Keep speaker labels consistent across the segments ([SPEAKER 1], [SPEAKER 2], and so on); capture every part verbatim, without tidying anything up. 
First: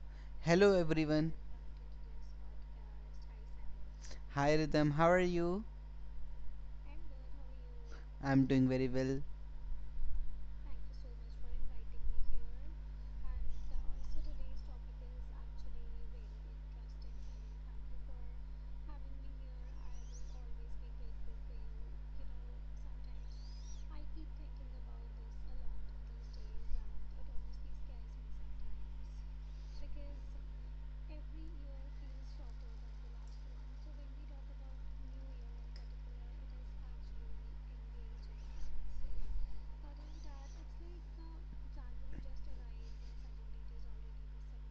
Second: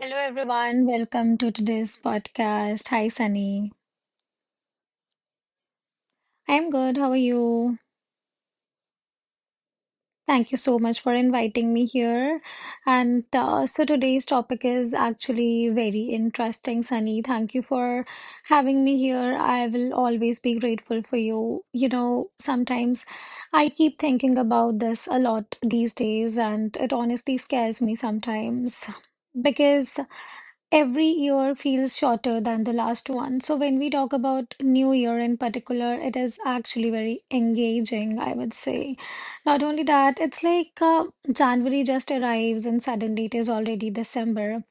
[SPEAKER 1] Hello,
[SPEAKER 2] Hello
[SPEAKER 1] everyone.
[SPEAKER 2] everyone.
[SPEAKER 1] Welcome to today's podcast. Hi, Sunny.
[SPEAKER 2] Hi Rhythm, how are you?
[SPEAKER 1] I'm good. How are you?
[SPEAKER 2] I'm doing very well.
[SPEAKER 1] Thank you so much for inviting me here. And uh, so today's topic is actually very interesting, Sunny. Thank you for having me here. I will always be grateful for you. You know, sometimes I keep thinking about this a lot these days, and it honestly scares me sometimes. Every year feels shorter than the last one. So when we talk about New Year in particular, it is actually very engaging, I would say. Not only that, it's like uh, January just arrives and suddenly it is already December.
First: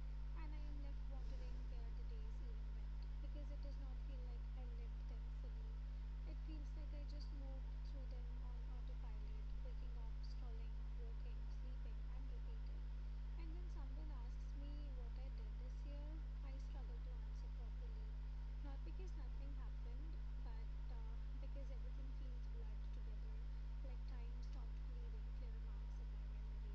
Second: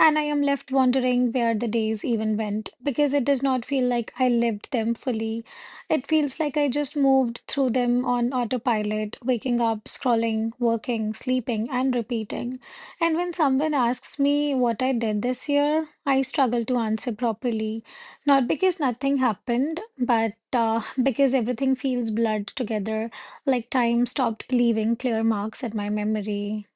[SPEAKER 1] And I am left wondering where the days even went because it does not feel like I lived them fully. It feels like I just moved through them on autopilot, waking up, scrolling, working, sleeping, and repeating. And when someone asks me what I did this year, I struggle to answer properly. Not because nothing happened, but uh, because everything feels blurred together, like time stopped leaving clear marks at my memory.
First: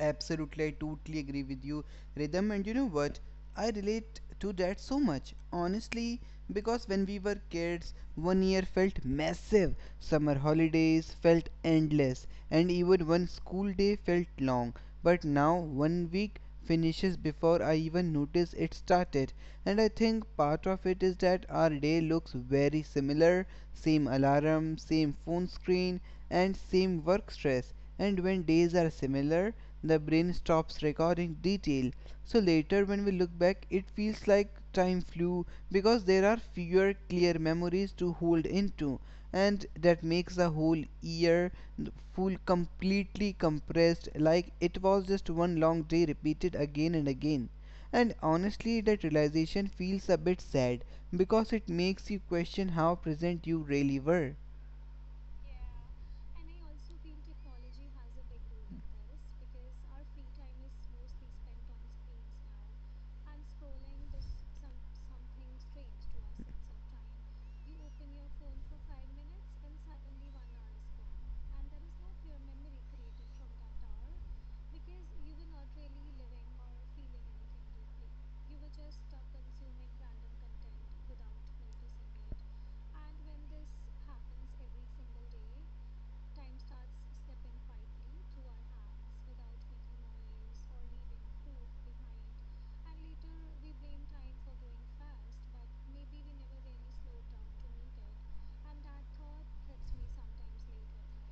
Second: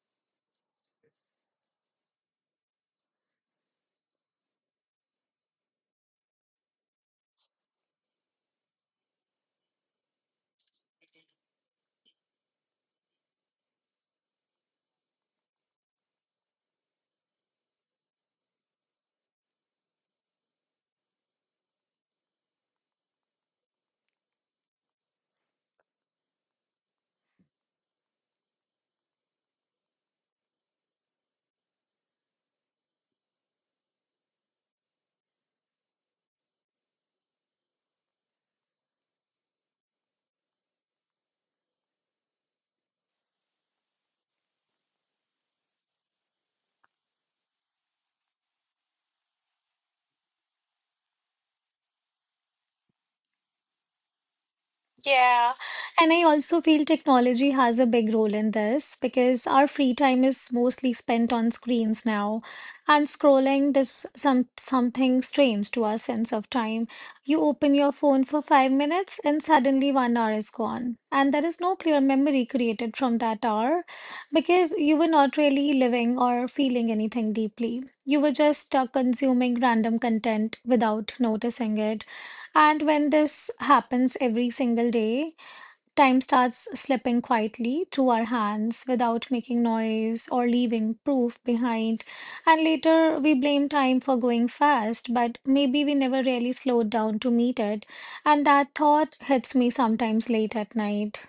[SPEAKER 2] Absolutely, I totally agree with you, Rhythm. And you know what? I relate to that so much, honestly, because when we were kids, one year felt massive. Summer holidays felt endless, and even one school day felt long. But now, one week finishes before I even notice it started. And I think part of it is that our day looks very similar: same alarm, same phone screen, and same work stress. And when days are similar, the brain stops recording detail. So later, when we look back, it feels like time flew because there are fewer clear memories to hold into, and that makes the whole year feel completely compressed, like it was just one long day repeated again and again. And honestly, that realization feels a bit sad because it makes you question how present you really were.
[SPEAKER 1] Yeah, and I also feel technology has a big role in this because our free time is mostly spent on screens now, and scrolling does some something strange to our sense of time. You open your phone for five minutes, and suddenly one hour is gone, and there is no clear memory created from that hour because you were not really living or feeling anything deeply. You were just uh, consuming random content without noticing it. And when this happens every single day, time starts slipping quietly through our hands without making noise or leaving proof behind. And later we blame time for going fast, but maybe we never really slowed down to meet it. And that thought hits me sometimes late at night.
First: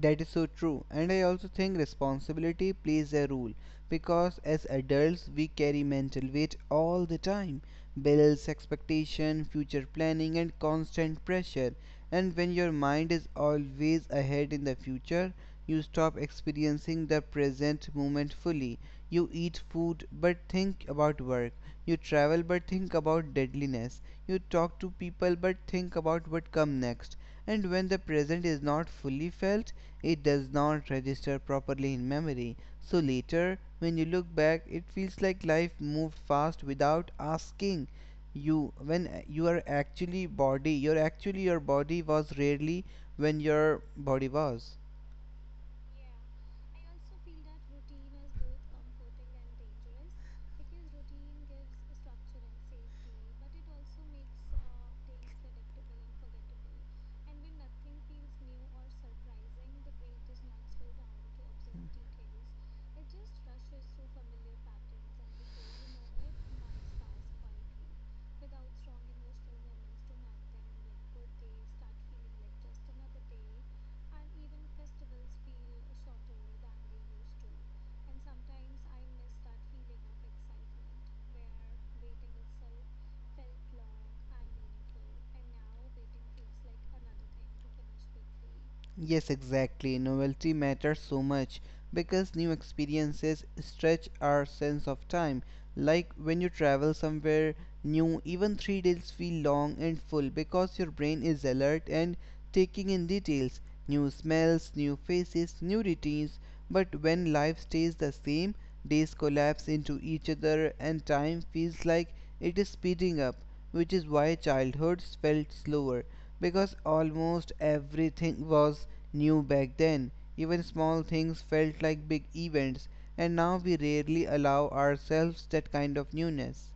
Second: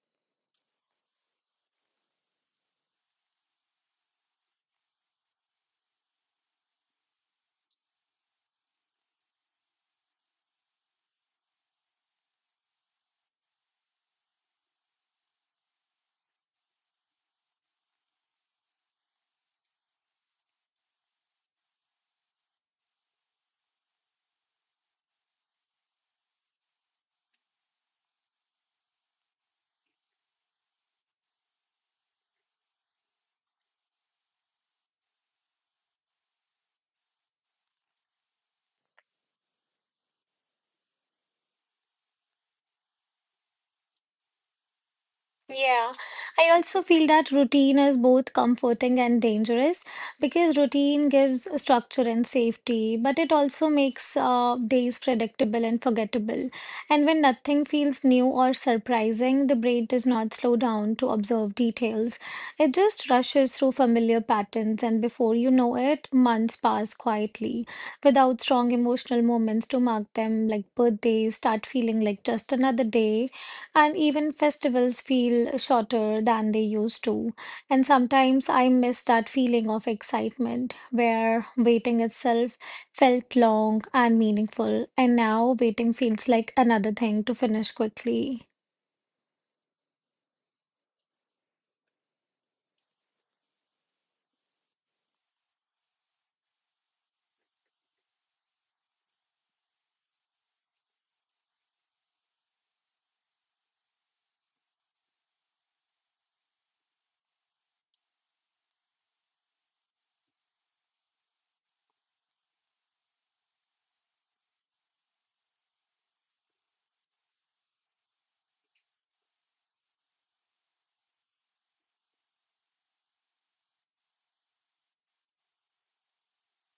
[SPEAKER 2] That is so true. And I also think responsibility plays a role because as adults we carry mental weight all the time: bills, expectation, future planning, and constant pressure. And when your mind is always ahead in the future, you stop experiencing the present moment fully. You eat food but think about work. You travel but think about deadliness. You talk to people but think about what come next, and when the present is not fully felt, it does not register properly in memory. So later, when you look back, it feels like life moved fast without asking you, when uh, you are actually body, your actually, your body was rarely, when your body was.
[SPEAKER 1] Yeah, I also feel that routine is both comforting and dangerous because routine gives structure and safety, but it also makes uh, days predictable and forgettable. And when nothing feels new or surprising, the brain does not slow down to observe details. It just rushes through familiar patterns, and before you know it, months pass quietly without strong emotional moments to mark them, like birthdays start feeling like just another day and even festivals feel shorter than they used to. And sometimes I miss that feeling of excitement where waiting itself felt long and meaningful, and now waiting feels like another thing to finish quickly.
[SPEAKER 2] Yes, exactly. Novelty matters so much because new experiences stretch our sense of time. Like when you travel somewhere new, even three days feel long and full because your brain is alert and taking in details, new smells, new faces, new routines. But when life stays the same, days collapse into each other and time feels like it is speeding up, which is why childhoods felt slower because almost everything was new back then. Even small things felt like big events, and now we rarely allow ourselves that kind of newness.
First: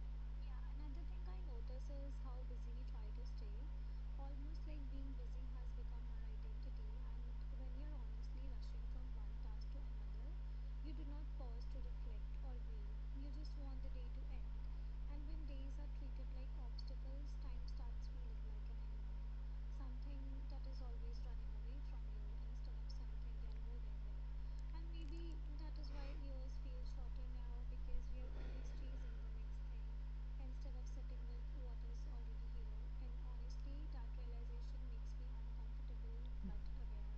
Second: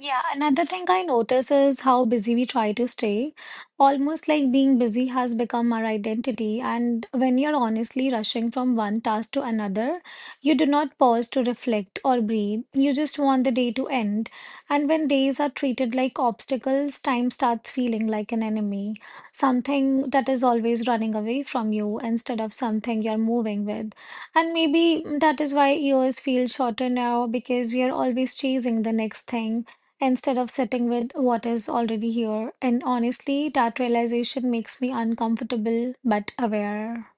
[SPEAKER 1] Yeah, another thing I notice is how busy we try to stay. Almost like being busy has become our identity. And when you're honestly rushing from one task to another, you do not pause to reflect or breathe. You just want the day to end. And when days are treated like obstacles, time starts feeling like an enemy, something that is always running away from you instead of something you're moving with. And maybe that is why years feel shorter now because we are always chasing the next thing instead of sitting with what is already here. And honestly, that realization makes me uncomfortable but aware.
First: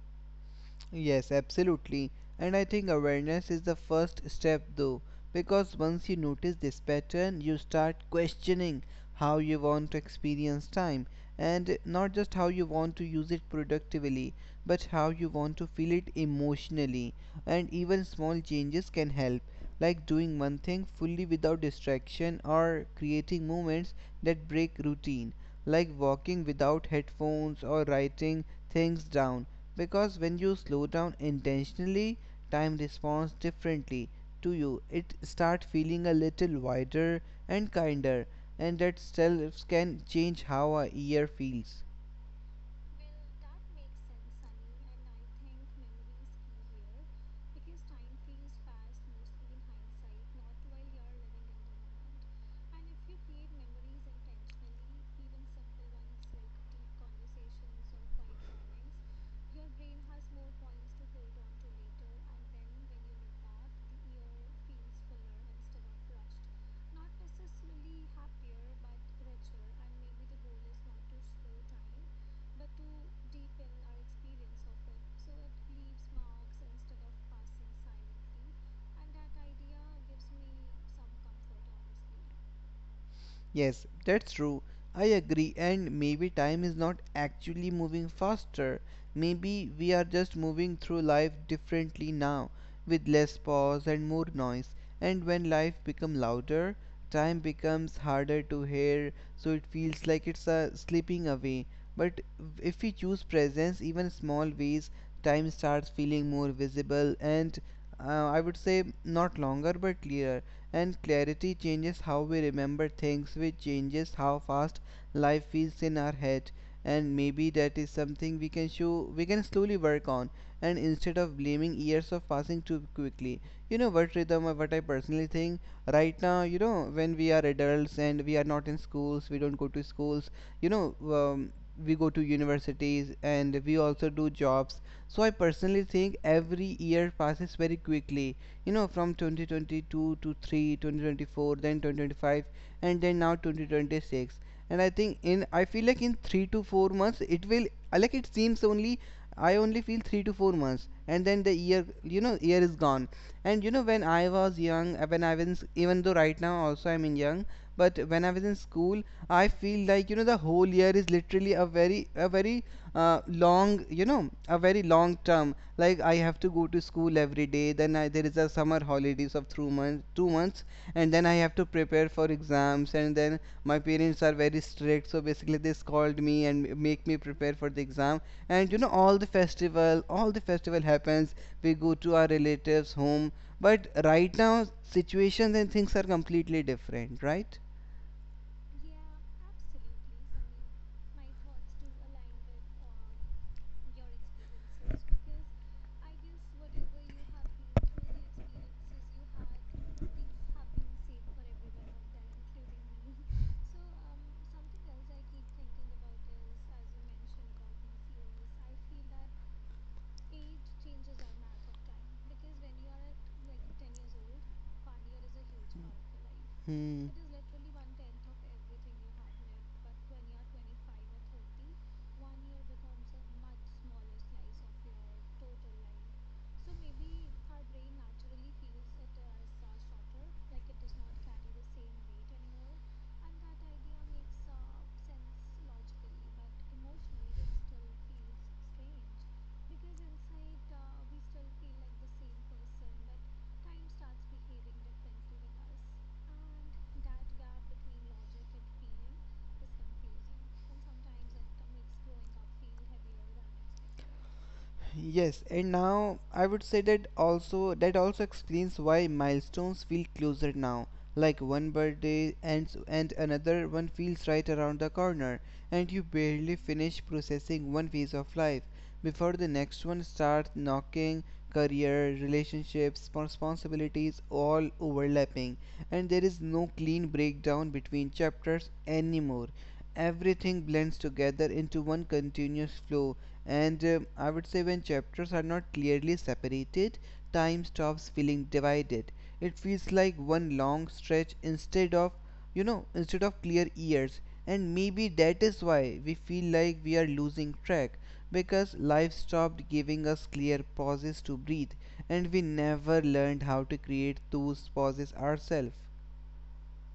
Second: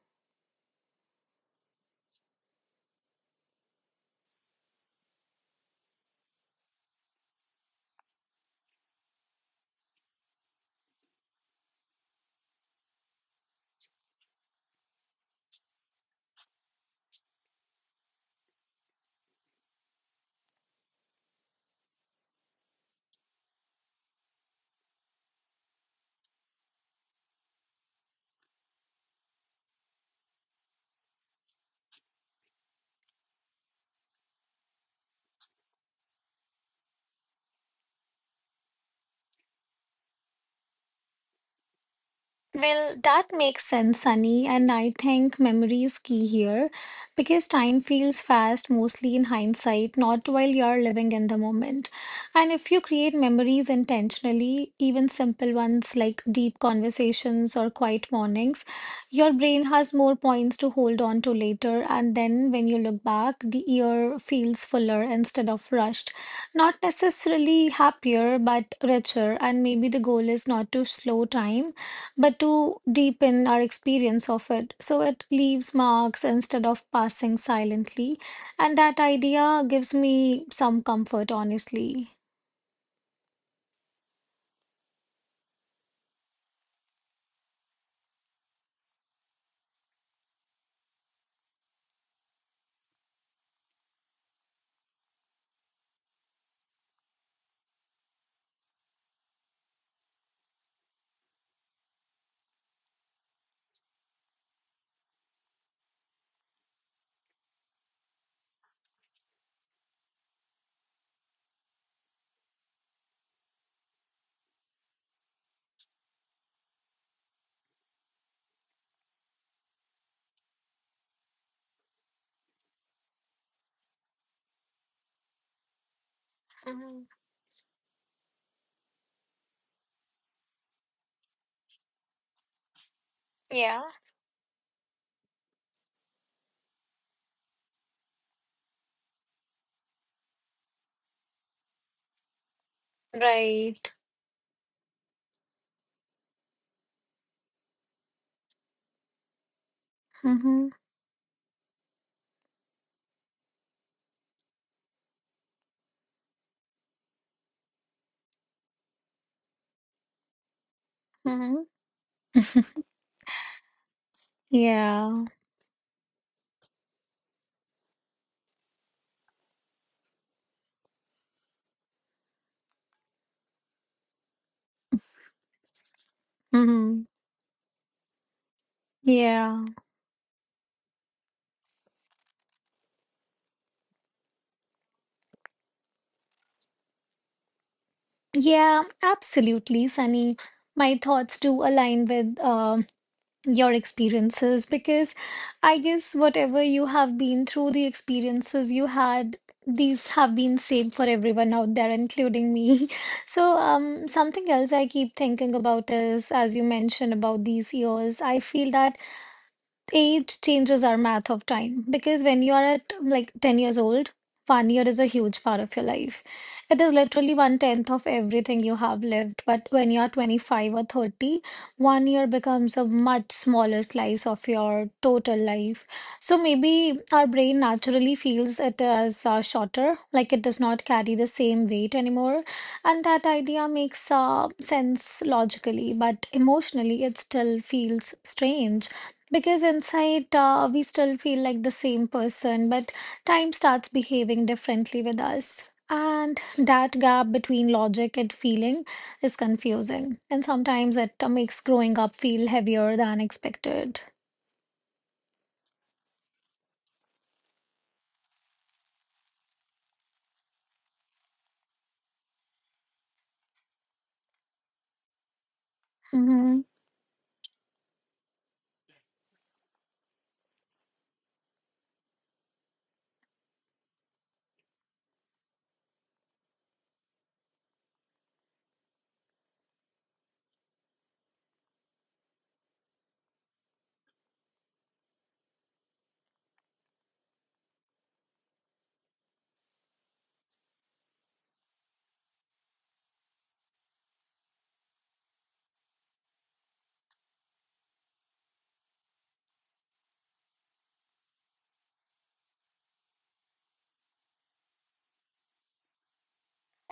[SPEAKER 2] Yes, absolutely. And I think awareness is the first step though, because once you notice this pattern, you start questioning how you want to experience time, and not just how you want to use it productively, but how you want to feel it emotionally. And even small changes can help, like doing one thing fully without distraction, or creating moments that break routine, like walking without headphones or writing things down, because when you slow down intentionally, time responds differently to you. It starts feeling a little wider and kinder, and that self can change how a year feels.
[SPEAKER 1] Well, that makes sense, Sunny, and I think memory is key here because time feels fast mostly in hindsight, not while you're living in the moment. And if you create memories intentionally, even simple ones like deep conversations or quiet mornings, your brain has more points to hold on to later. And then when you look back, the year feels fuller instead of rushed. Not necessarily happier, but richer. And maybe the goal is not to slow time but to deepen our experience of it. So it leaves marks instead of passing silently. And that idea gives me some comfort, honestly.
[SPEAKER 2] Yes, that's true. I agree, and maybe time is not actually moving faster. Maybe we are just moving through life differently now, with less pause and more noise. And when life becomes louder, time becomes harder to hear, so it feels like it's uh, slipping away. But if we choose presence, even small ways, time starts feeling more visible and, uh, I would say, not longer but clearer. And clarity changes how we remember things, which changes how fast life feels in our head. And maybe that is something we can show, we can slowly work on, and instead of blaming years of passing too quickly. You know what, Rhythm, or what I personally think right now, you know,
[SPEAKER 1] Mhm.
[SPEAKER 2] when we are adults and we are not in schools, we don't go to schools, you know, um, we go to universities and we
[SPEAKER 1] Yeah,
[SPEAKER 2] also do jobs. So I personally think every year passes very quickly, you know, from twenty twenty-two to three twenty twenty-four, then twenty twenty-five, and then now
[SPEAKER 1] right.
[SPEAKER 2] two thousand twenty-six. And I think in I feel like in three to four months, it will I like it seems only I only feel three to four
[SPEAKER 1] Mm-hmm.
[SPEAKER 2] months, and then the year, you know, year is gone. And you know, when I was young, uh, when I was even though right now also I'm in young, but when I was in school, I feel like, you know, the whole year is literally
[SPEAKER 1] Mm-hmm.
[SPEAKER 2] a very, a very, uh, long, you know, a very long
[SPEAKER 1] Yeah.
[SPEAKER 2] term. Like I have to go to school every day. Then I, there is a summer holidays of two months two months, and then I have to prepare for exams. And then my parents are very strict, so basically they scold me and m-
[SPEAKER 1] Mm-hmm.
[SPEAKER 2] make me prepare for the exam. And you know, all the
[SPEAKER 1] Yeah.
[SPEAKER 2] festival all the festival happens, we go to our relatives home. But right now situations and things are completely different, right?
[SPEAKER 1] Yeah, absolutely, Sunny. My thoughts do align with um your experiences because I guess whatever you have been through, the experiences you had, these have been same for everyone out there, including me. So, um, something else I keep thinking about is, as you mentioned about these years, I feel that age changes our math of time because when you are at like ten years old, one year is a huge part of your life. It is
[SPEAKER 2] Hmm.
[SPEAKER 1] literally one tenth of everything you have lived, but when you are twenty-five or thirty, one year becomes a much smaller slice of your total life. So maybe our brain naturally feels it as uh, shorter, like it does not carry the same weight anymore. And that idea makes uh, sense logically, but emotionally it still feels strange because inside, uh, we still feel like the same person, but time starts behaving differently with us. And that gap between logic and feeling is confusing. And sometimes it uh, makes growing up feel heavier than expected.
[SPEAKER 2] Yes, and now I would say that also, that also explains why milestones feel closer now. Like one birthday and and another one feels right around the corner, and you barely
[SPEAKER 1] Mm-hmm.
[SPEAKER 2] finish processing one phase of life before the next one starts knocking. Career, relationships, responsibilities, all overlapping, and there is no clean breakdown between chapters anymore. Everything blends together into one continuous flow, and, uh, I would say, when chapters are not clearly separated, time stops feeling divided. It feels like one long stretch instead of, you know, instead of clear years. And maybe that is why we feel like we are losing track, because life stopped giving us clear pauses to breathe, and we never learned how to create those pauses ourselves.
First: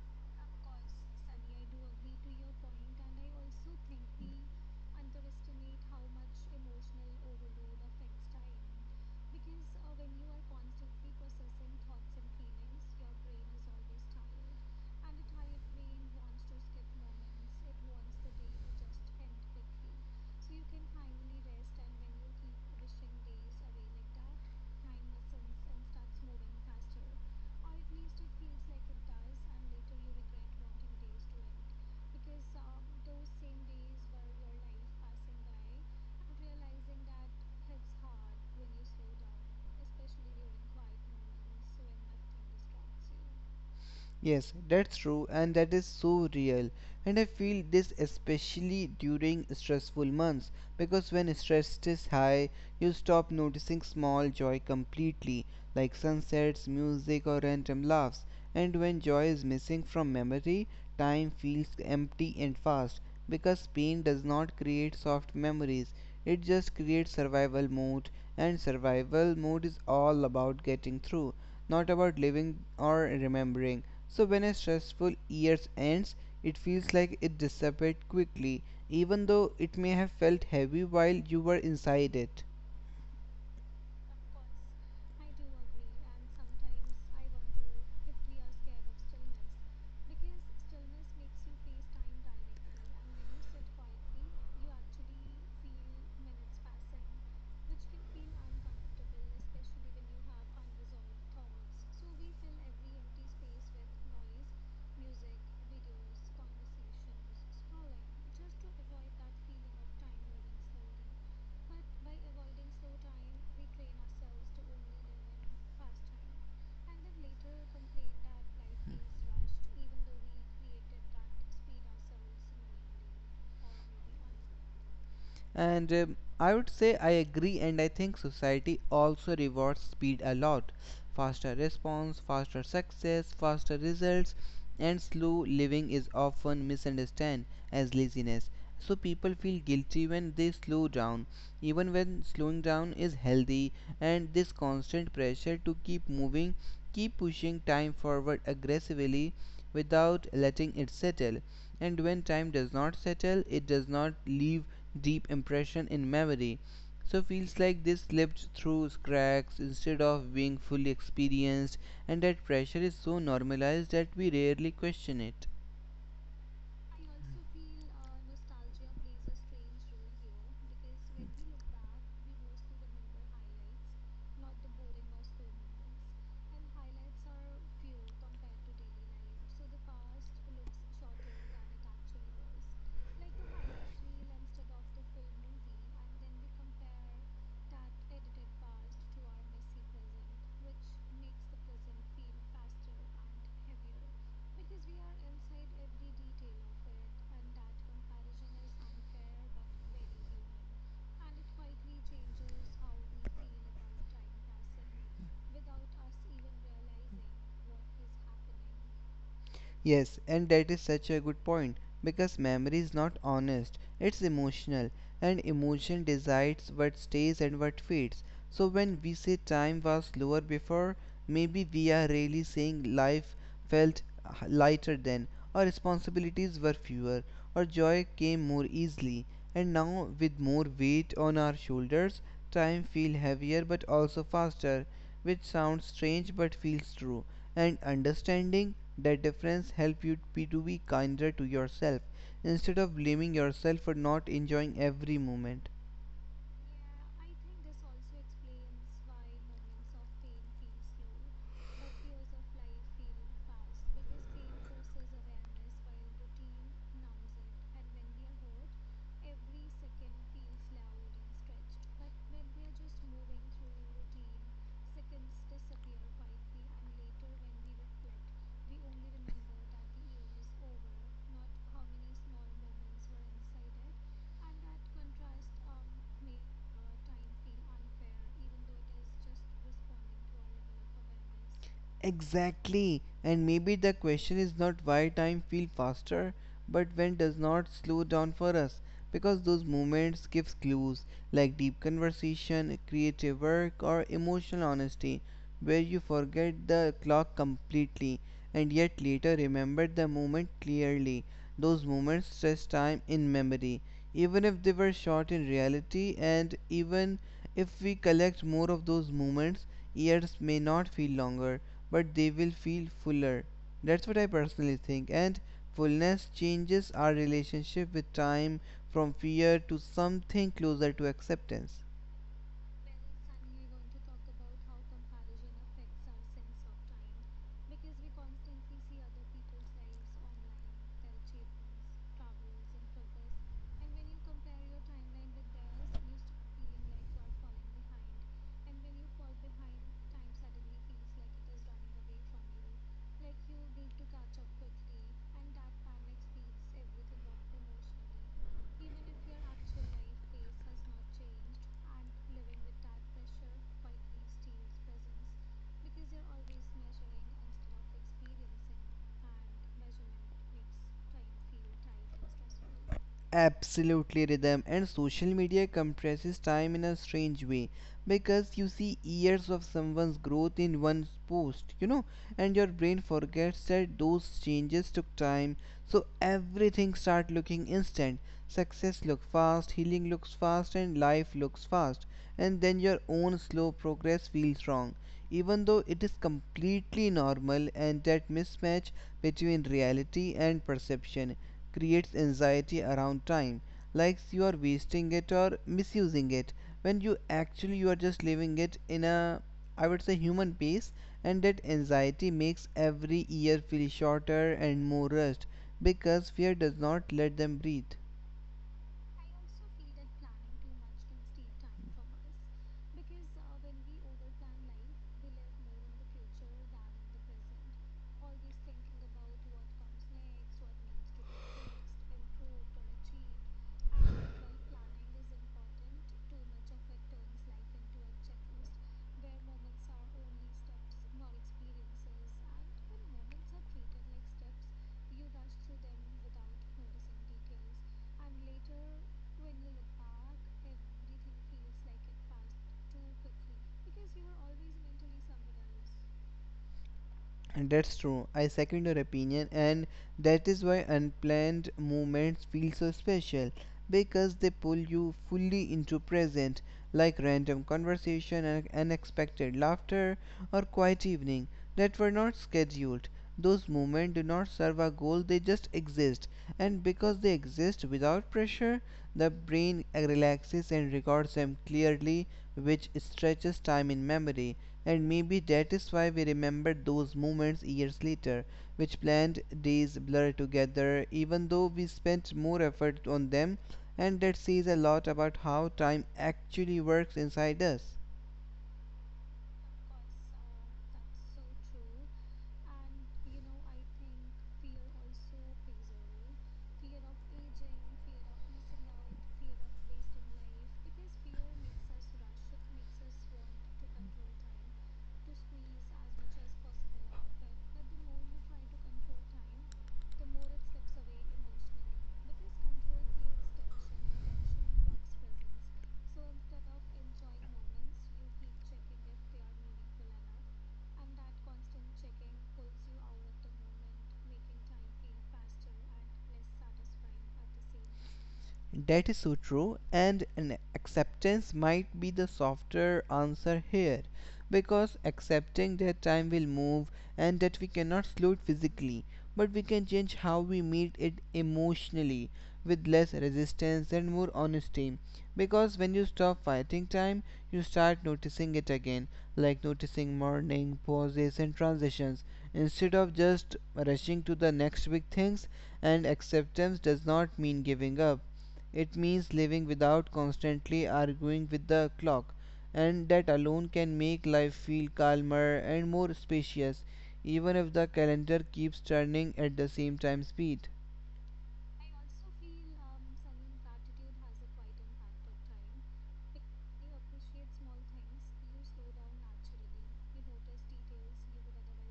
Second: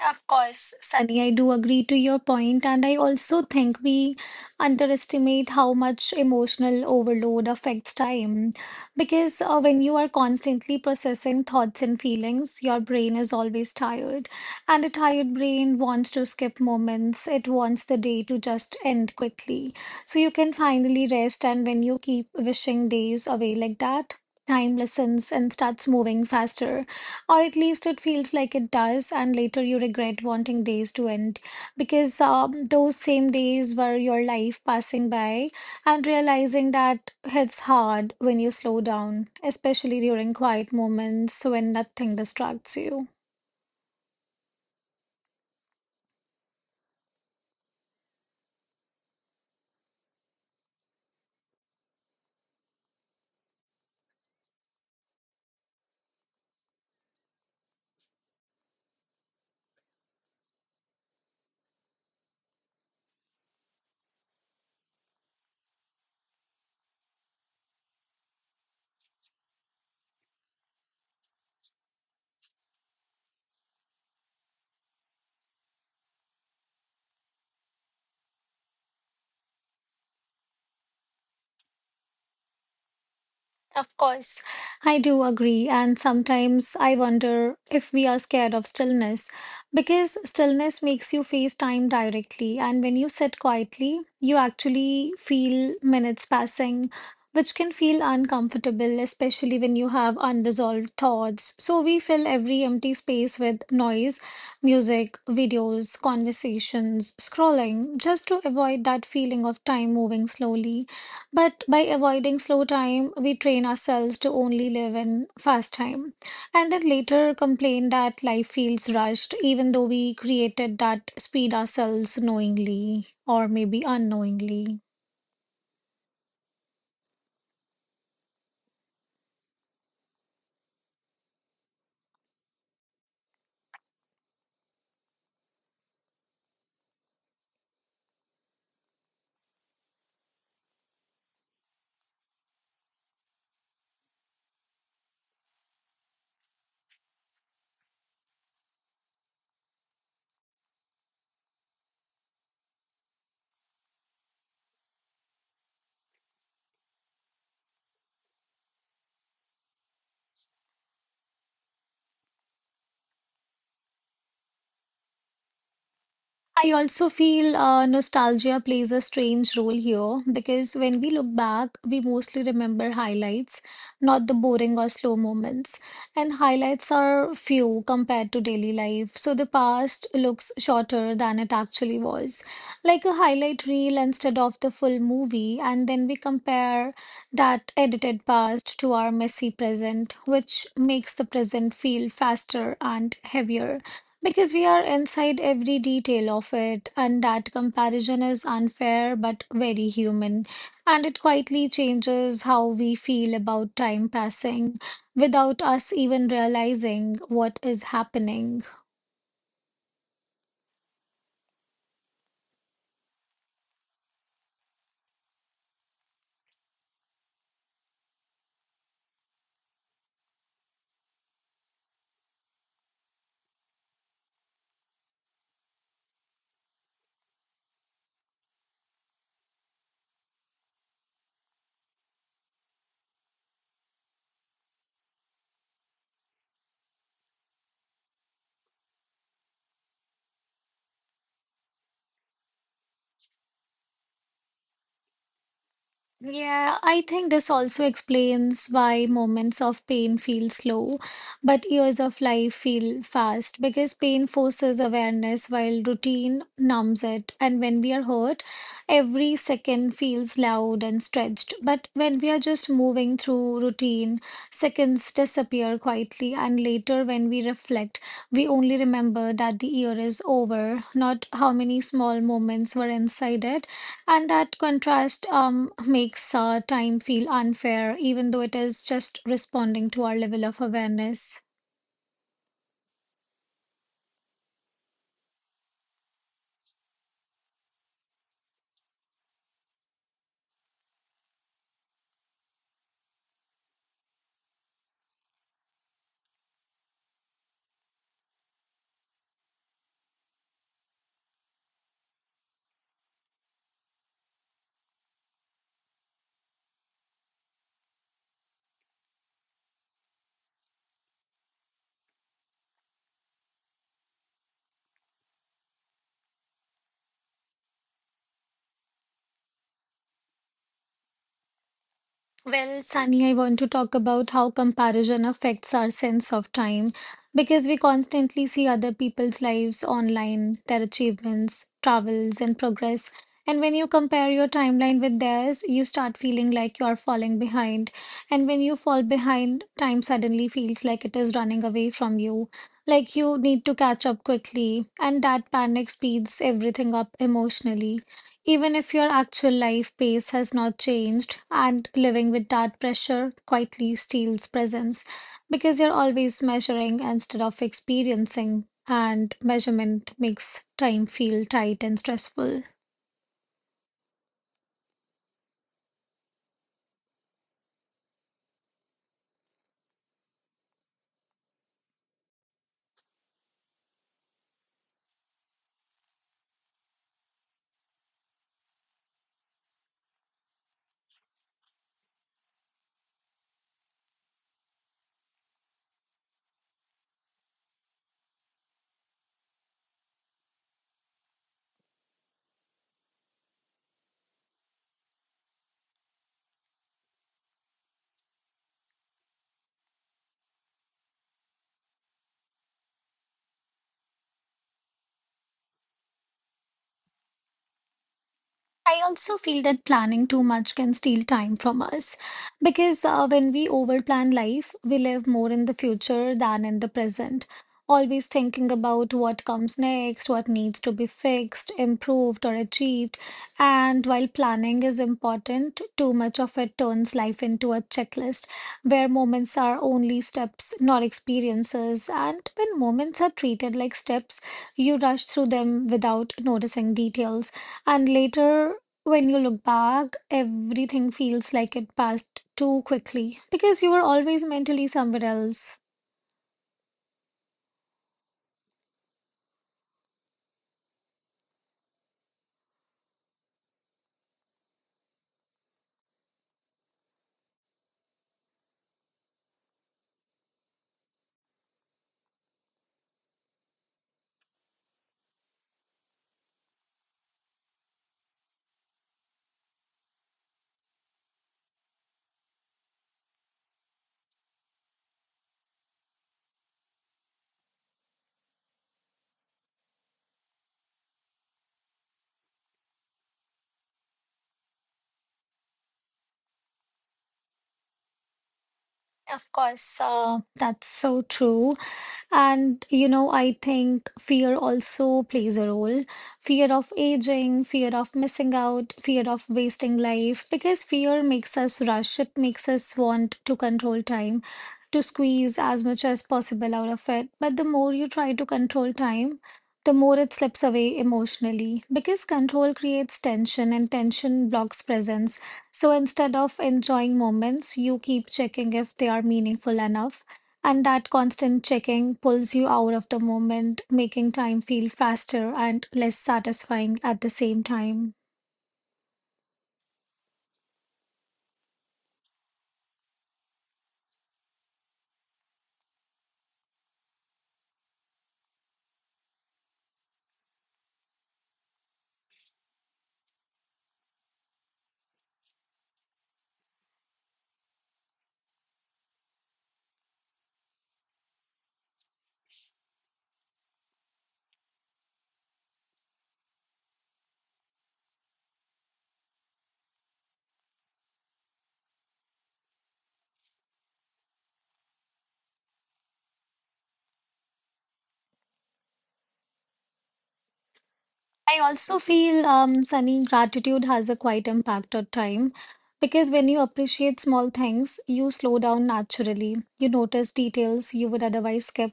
[SPEAKER 1] Yeah, of course, Sunny, I do agree to your point, and I also think we underestimate how much emotional overload affects time. Because uh, when you are constantly processing thoughts and feelings, your brain is always tired. And a tired brain wants to skip moments, it wants the day to just end quickly. So you can finally rest, and when you keep wishing days away like that, time listens and starts moving faster, or at least it feels like it does, and later you regret wanting days to end because um, those same days were your life passing by, and realizing that hits hard when you slow down, especially during quiet moments when nothing distracts you.
[SPEAKER 2] Yes, that's true, and that is so real. And I feel this especially during stressful months because when stress is high, you stop noticing small joy completely, like sunsets, music, or random laughs. And when joy is missing from memory, time feels empty and fast, because pain does not create soft memories, it just creates survival mode, and survival mode is all about getting through, not about living or remembering. So when a stressful year ends, it feels like it disappeared quickly, even though it may have felt heavy while you were inside it.
[SPEAKER 1] Of course, I do agree. And sometimes I wonder if we are scared of stillness because stillness makes you face time directly. And when you sit quietly, you actually feel minutes passing, which can feel uncomfortable, especially when you have unresolved thoughts. So we fill every empty space with noise, music, videos, conversations, scrolling, just to avoid that feeling of time moving slowly. But by avoiding slow time, we train ourselves to only live in fast time. And then later complain that life feels rushed, even though we created that speed ourselves knowingly or maybe unknowingly.
[SPEAKER 2] And um, I would say I agree, and I think society also rewards speed a lot. Faster response, faster success, faster results, and slow living is often misunderstood as laziness. So people feel guilty when they slow down, even when slowing down is healthy, and this constant pressure to keep moving, keep pushing time forward aggressively without letting it settle. And when time does not settle, it does not leave deep impression in memory. So feels like this slipped through cracks instead of being fully experienced, and that pressure is so normalized that we rarely question it.
[SPEAKER 1] I also feel uh, nostalgia plays a strange role here because when we look back, we mostly remember highlights, not the boring or slow moments. And highlights are few compared to daily life, so the past looks shorter than it actually was. Like a highlight reel instead of the full movie, and then we compare that edited past to our messy present, which makes the present feel faster and heavier. Because we are inside every detail of it, and that comparison is unfair but very human. And it quietly changes how we feel about time passing without us even realizing what is happening.
[SPEAKER 2] Yes, and that is such a good point, because memory is not honest, it's emotional, and emotion decides what stays and what fades. So, when we say time was slower before, maybe we are really saying life felt h- lighter then, or responsibilities were fewer, or joy came more easily. And now, with more weight on our shoulders, time feels heavier but also faster, which sounds strange but feels true. And understanding that difference help you be to be kinder to yourself, instead of blaming yourself for not enjoying every moment.
[SPEAKER 1] Yeah, I think this also explains why moments of pain feel slow, but years of life feel fast because pain forces awareness while routine numbs it. And when we are hurt, every second feels loud and stretched. But when we are just moving through routine, seconds disappear quietly. And later, when we reflect, we only remember that the year is over, not how many small moments were inside it, and that contrast um, makes uh, time feel unfair, even though it is just responding to our level of awareness.
[SPEAKER 2] Exactly, and maybe the question is not why time feels faster, but when does not slow down for us, because those moments gives clues, like deep conversation, creative work, or emotional honesty, where you forget the clock completely and yet later remember the moment clearly. Those moments stretch time in memory, even if they were short in reality, and even if we collect more of those moments, years may not feel longer, but they will feel fuller. That's what I personally think. And fullness changes our relationship with time from fear to something closer to acceptance.
[SPEAKER 1] Well, Sunny, I want to talk about how comparison affects our sense of time because we constantly see other people's lives online, their achievements, travels, and progress. And when you compare your timeline with theirs, you start feeling like you are falling behind. And when you fall behind, time suddenly feels like it is running away from you, like you need to catch up quickly. And that panic speeds everything up emotionally, even if your actual life pace has not changed, and living with that pressure quietly steals presence because you're always measuring instead of experiencing, and measurement makes time feel tight and stressful.
[SPEAKER 2] Absolutely, Rhythm, and social media compresses time in a strange way, because you see years of someone's growth in one post, you know, and your brain forgets that those changes took time. So everything start looking instant. Success looks fast, healing looks fast, and life looks fast. And then your own slow progress feels wrong, even though it is completely normal. And that mismatch between reality and perception creates anxiety around time, like you are wasting it or misusing it when you actually, you are just living it in a, I would say, human pace. And that anxiety makes every year feel shorter and more rushed, because fear does not let them breathe.
[SPEAKER 1] I also feel that planning too much can steal time from us because uh, when we overplan life, we live more in the future than in the present. Always thinking about what comes next, what needs to be fixed, improved, or achieved. And while planning is important, too much of it turns life into a checklist where moments are only steps, not experiences. And when moments are treated like steps, you rush through them without noticing details. And later, when you look back, everything feels like it passed too quickly because you were always mentally somewhere else.
[SPEAKER 2] And That's true. I second your opinion, and that is why unplanned moments feel so special, because they pull you fully into present, like random conversation and unexpected laughter, or quiet evening that were not scheduled. Those moments do not serve a goal, they just exist. And because they exist without pressure, the brain relaxes and records them clearly, which stretches time in memory. And maybe that is why we remember those moments years later, which planned days blur together, even though we spent more effort on them, and that says a lot about how time actually works inside us.
[SPEAKER 1] Of course, uh, that's so true. And, you know, I think fear also plays a role. Fear of aging, fear of missing out, fear of wasting life, because fear makes us rush. It makes us want to control time, to squeeze as much as possible out of it. But the more you try to control time, the more it slips away emotionally, because control creates tension and tension blocks presence. So instead of enjoying moments, you keep checking if they are meaningful enough and that constant checking pulls you out of the moment, making time feel faster and less satisfying at the same time.
[SPEAKER 2] That is so true, and an acceptance might be the softer answer here because accepting that time will move and that we cannot slow it physically, but we can change how we meet it emotionally with less resistance and more honesty. Because when you stop fighting time, you start noticing it again, like noticing morning, pauses, and transitions, instead of just rushing to the next big things. And acceptance does not mean giving up. It means living without constantly arguing with the clock, and that alone can make life feel calmer and more spacious, even if the calendar keeps turning at the same time speed.
[SPEAKER 1] I also feel, um, Sunny, gratitude has a quite impact at time because when you appreciate small things, you slow down naturally. You notice details you would otherwise skip,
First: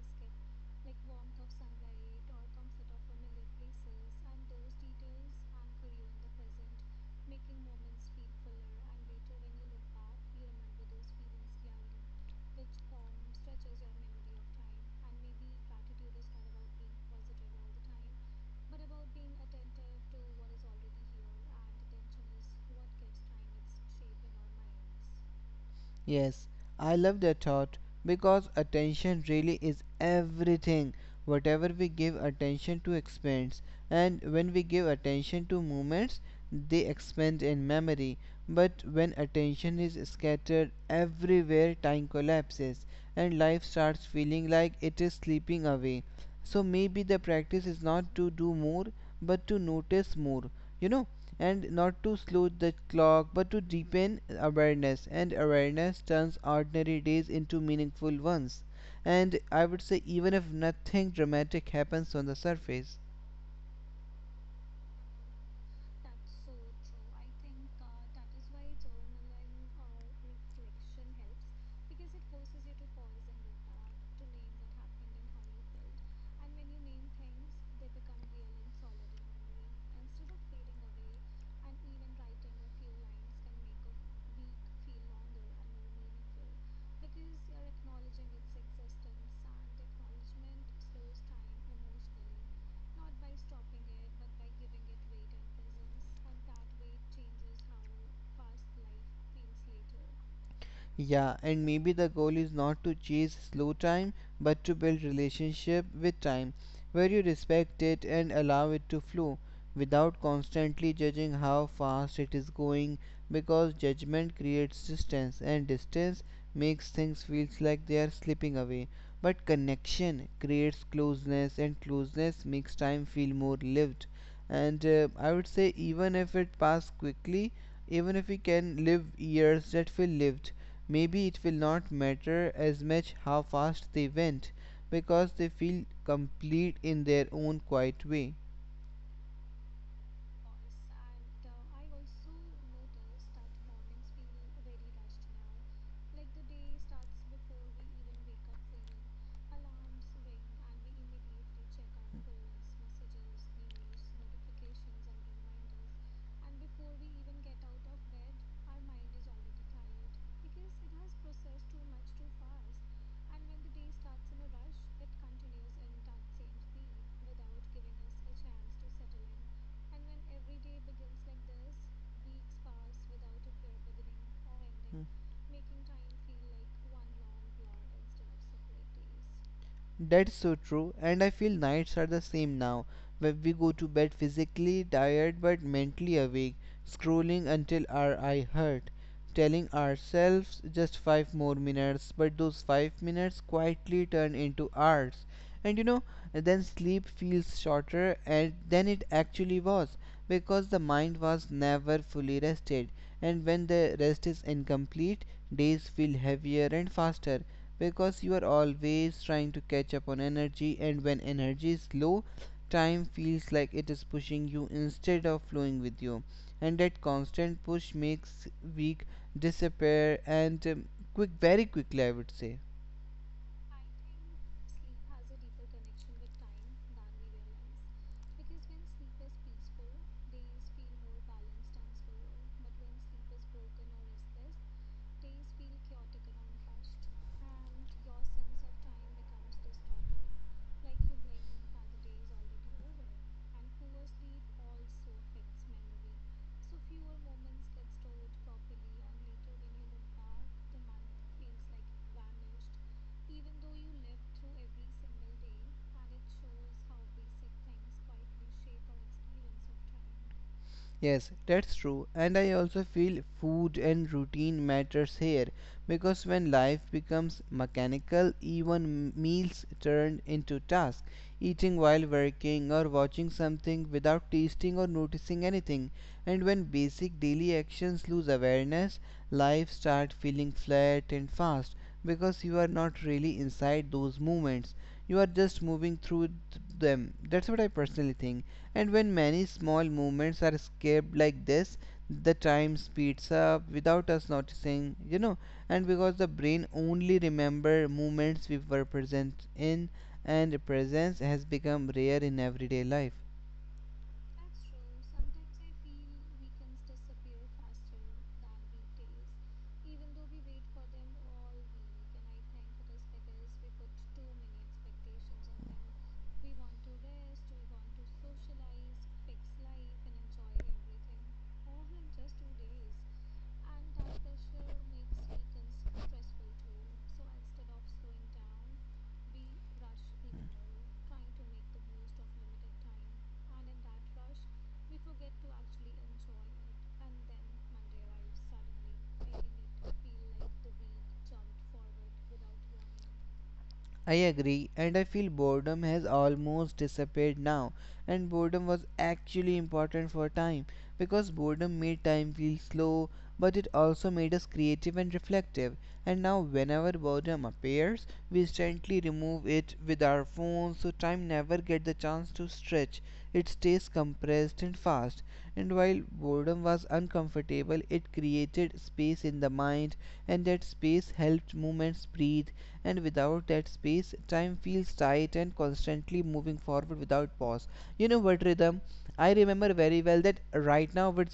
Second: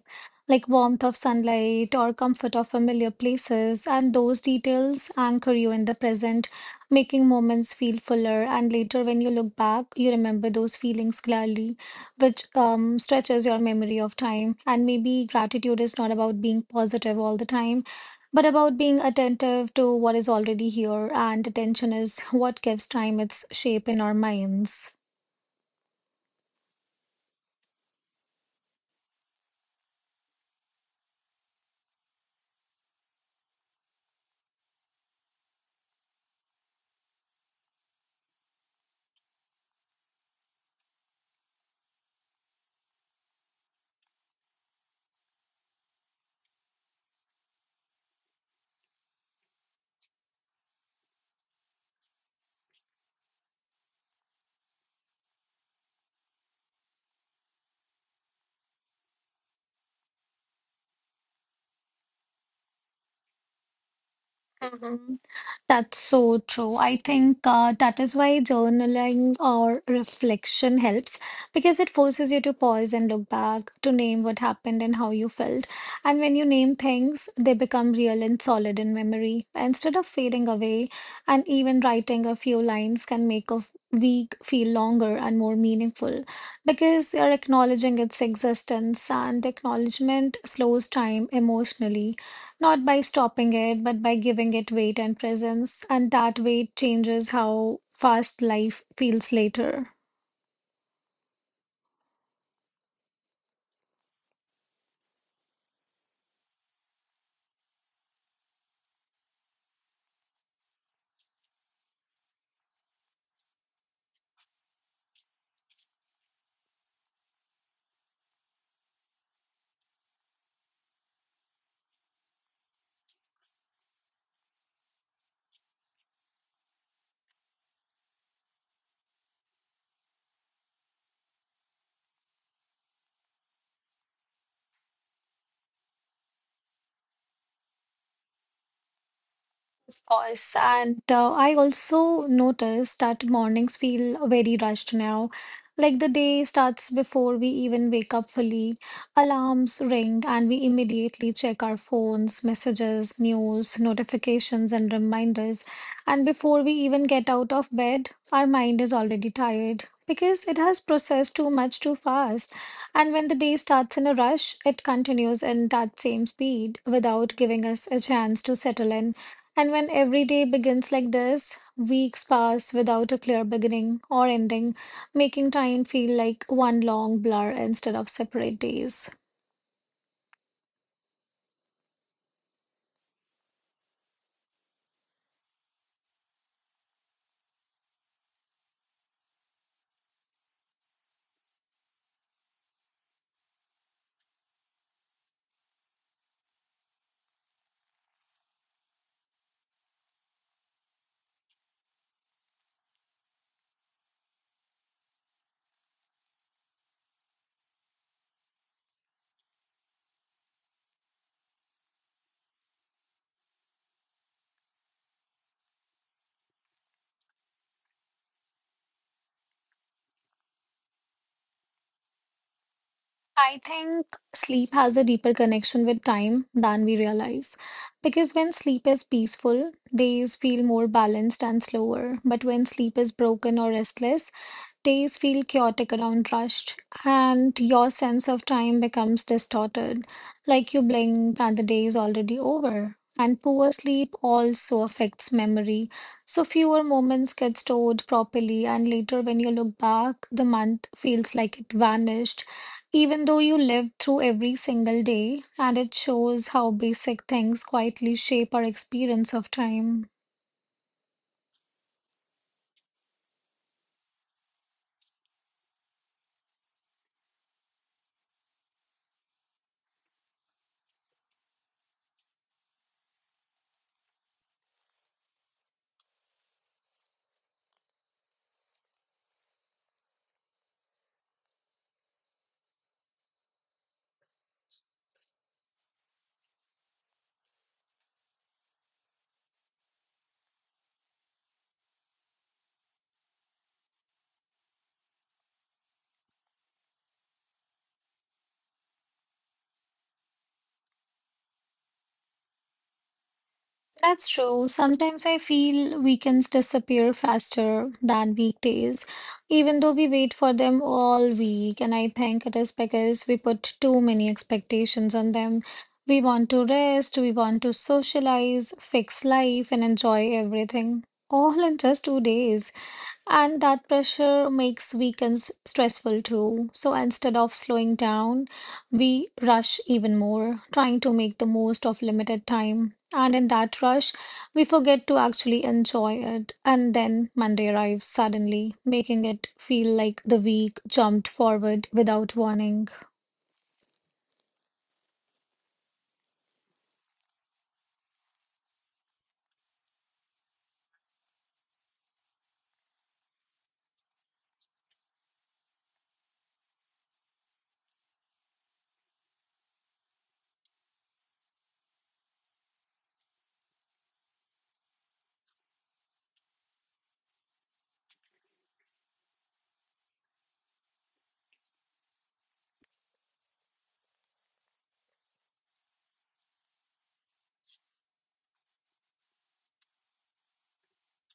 [SPEAKER 1] like warmth of sunlight or comfort of familiar places, and those details anchor you in the present, making moments feel fuller. And later, when you look back, you remember those feelings clearly, which um, stretches your memory of time. And maybe gratitude is not about being positive all the time but about being attentive to what is already here, and attention is what gives time its shape in our minds.
[SPEAKER 2] Yes, I love that thought because attention really is everything. Whatever we give attention to expands, and when we give attention to movements, they expand in memory. But when attention is scattered everywhere, time collapses and life starts feeling like it is slipping away. So maybe the practice is not to do more but to notice more. You know, and not to slow the clock but to deepen awareness, and awareness turns ordinary days into meaningful ones, and I would say even if nothing dramatic happens on the surface.
[SPEAKER 1] Mhm. That's so true. I think uh, that is why journaling or reflection helps because it forces you to pause and look back to name what happened and how you felt. And when you name things, they become real and solid in memory instead of fading away. And even writing a few lines can make a f- week feel longer and more meaningful because you're acknowledging its existence, and acknowledgement slows time emotionally not by stopping it, but by giving it weight and presence. And that weight changes how fast life feels later.
[SPEAKER 2] Yeah, and maybe the goal is not to chase slow time but to build relationship with time where you respect it and allow it to flow without constantly judging how fast it is going, because judgment creates distance and distance makes things feels like they are slipping away, but connection creates closeness and closeness makes time feel more lived. And uh, I would say even if it passed quickly, even if we can live years that feel lived, maybe it will not matter as much how fast they went, because they feel complete in their own quiet way.
[SPEAKER 1] Of course, and uh, I also noticed that mornings feel very rushed now. Like the day starts before we even wake up fully. Alarms ring, and we immediately check our phones, messages, news, notifications, and reminders. And before we even get out of bed, our mind is already tired because it has processed too much too fast. And when the day starts in a rush, it continues in that same speed without giving us a chance to settle in. And when every day begins like this, weeks pass without a clear beginning or ending, making time feel like one long blur instead of separate days.
[SPEAKER 2] Mm. That's so true, and I feel nights are the same now, where we go to bed physically tired but mentally awake, scrolling until our eye hurt, telling ourselves just five more minutes, but those five minutes quietly turn into hours. And you know, then sleep feels shorter and than it actually was because the mind was never fully rested. And when the rest is incomplete, days feel heavier and faster because you are always trying to catch up on energy. And when energy is low, time feels like it is pushing you instead of flowing with you, and that constant push makes weak disappear, and um, quick very quickly I would say.
[SPEAKER 1] I think sleep has a deeper connection with time than we realize. Because when sleep is peaceful, days feel more balanced and slower. But when sleep is broken or restless, days feel chaotic around rushed, and your sense of time becomes distorted, like you blink and the day is already over. And poor sleep also affects memory. So fewer moments get stored properly, and later when you look back, the month feels like it vanished, even though you lived through every single day, and it shows how basic things quietly shape our experience of time.
[SPEAKER 2] Yes, that's true. And I also feel food and routine matters here because when life becomes mechanical, even m- meals turn into tasks. Eating while working or watching something without tasting or noticing anything. And when basic daily actions lose awareness, life starts feeling flat and fast because you are not really inside those moments. You are just moving through th- them. That's what I personally think. And when many small movements are escaped like this, the time speeds up without us noticing, you know. And because the brain only remember movements we were present in, and presence has become rare in everyday life.
[SPEAKER 1] That's true. Sometimes I feel weekends disappear faster than weekdays, even though we wait for them all week. And I think it is because we put too many expectations on them. We want to rest, we want to socialize, fix life, and enjoy everything all in just two days. And that pressure makes weekends stressful too. So instead of slowing down, we rush even more, trying to make the most of limited time. And in that rush, we forget to actually enjoy it. And then Monday arrives suddenly, making it feel like the week jumped forward without warning.
[SPEAKER 2] I agree, and I feel boredom has almost disappeared now. And boredom was actually important for a time because boredom made time feel slow, but it also made us creative and reflective. And now, whenever boredom appears, we instantly remove it with our phones, so time never gets the chance to stretch. It stays compressed and fast. And while boredom was uncomfortable, it created space in the mind, and that space helped movements breathe, and without that space, time feels tight and constantly moving forward without pause. You know what, Rhythm? I remember very well that right now, but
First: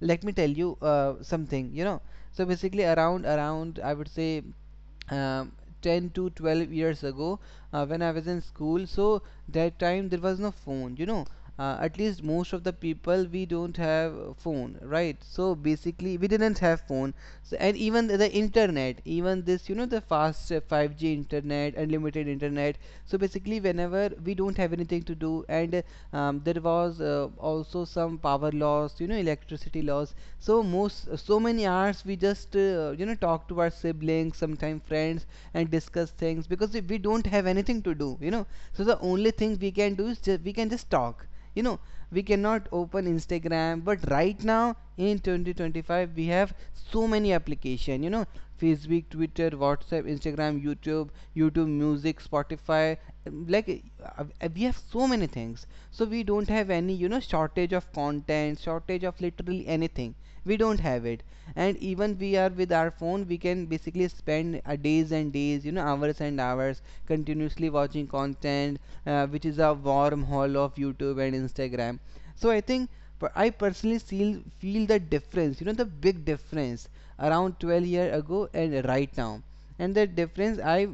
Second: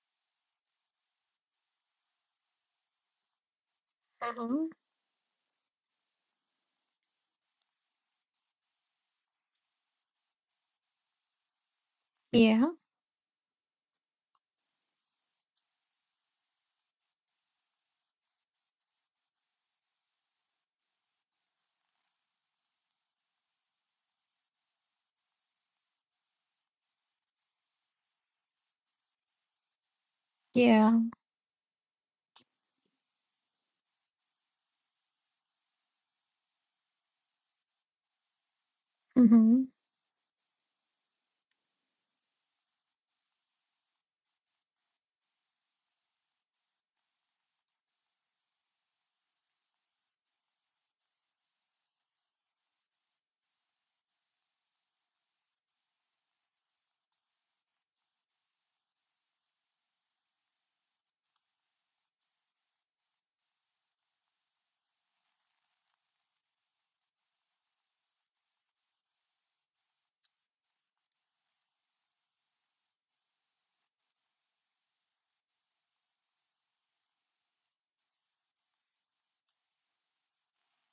[SPEAKER 2] let me tell you uh, something, you know. So basically, around, around, I would say,
[SPEAKER 1] Mhm.
[SPEAKER 2] um, ten to twelve years ago, uh, when I was in school. So that time there was no phone, you know. Uh, at least most of
[SPEAKER 1] Yeah,
[SPEAKER 2] the people we don't have a phone, right? So basically we didn't have phone, so, and even the, the internet, even this, you know, the fast uh, five g internet, unlimited internet. So basically whenever we don't have anything to do and um, there was uh, also some power loss, you know, electricity loss, so
[SPEAKER 1] yeah.
[SPEAKER 2] most, so many hours we just uh, you know, talk to our siblings, sometimes friends, and discuss things, because we we don't have anything to do, you know. So the only thing
[SPEAKER 1] Hmm.
[SPEAKER 2] we can do is just, we can just talk, you know. We cannot open Instagram, but right now in twenty twenty-five we have so many application, you know: Facebook, Twitter, WhatsApp, Instagram, YouTube, YouTube Music, Spotify, um, like, uh, uh, we have so many things, so we don't have any, you know, shortage of content, shortage of literally anything. We don't have it. And even we are with our phone, we can basically spend uh, days and days, you know, hours and hours continuously watching content, uh, which is a wormhole of YouTube and Instagram. So I think, per- i personally feel feel the difference, you know, the big difference around twelve years ago and right now, and the difference I,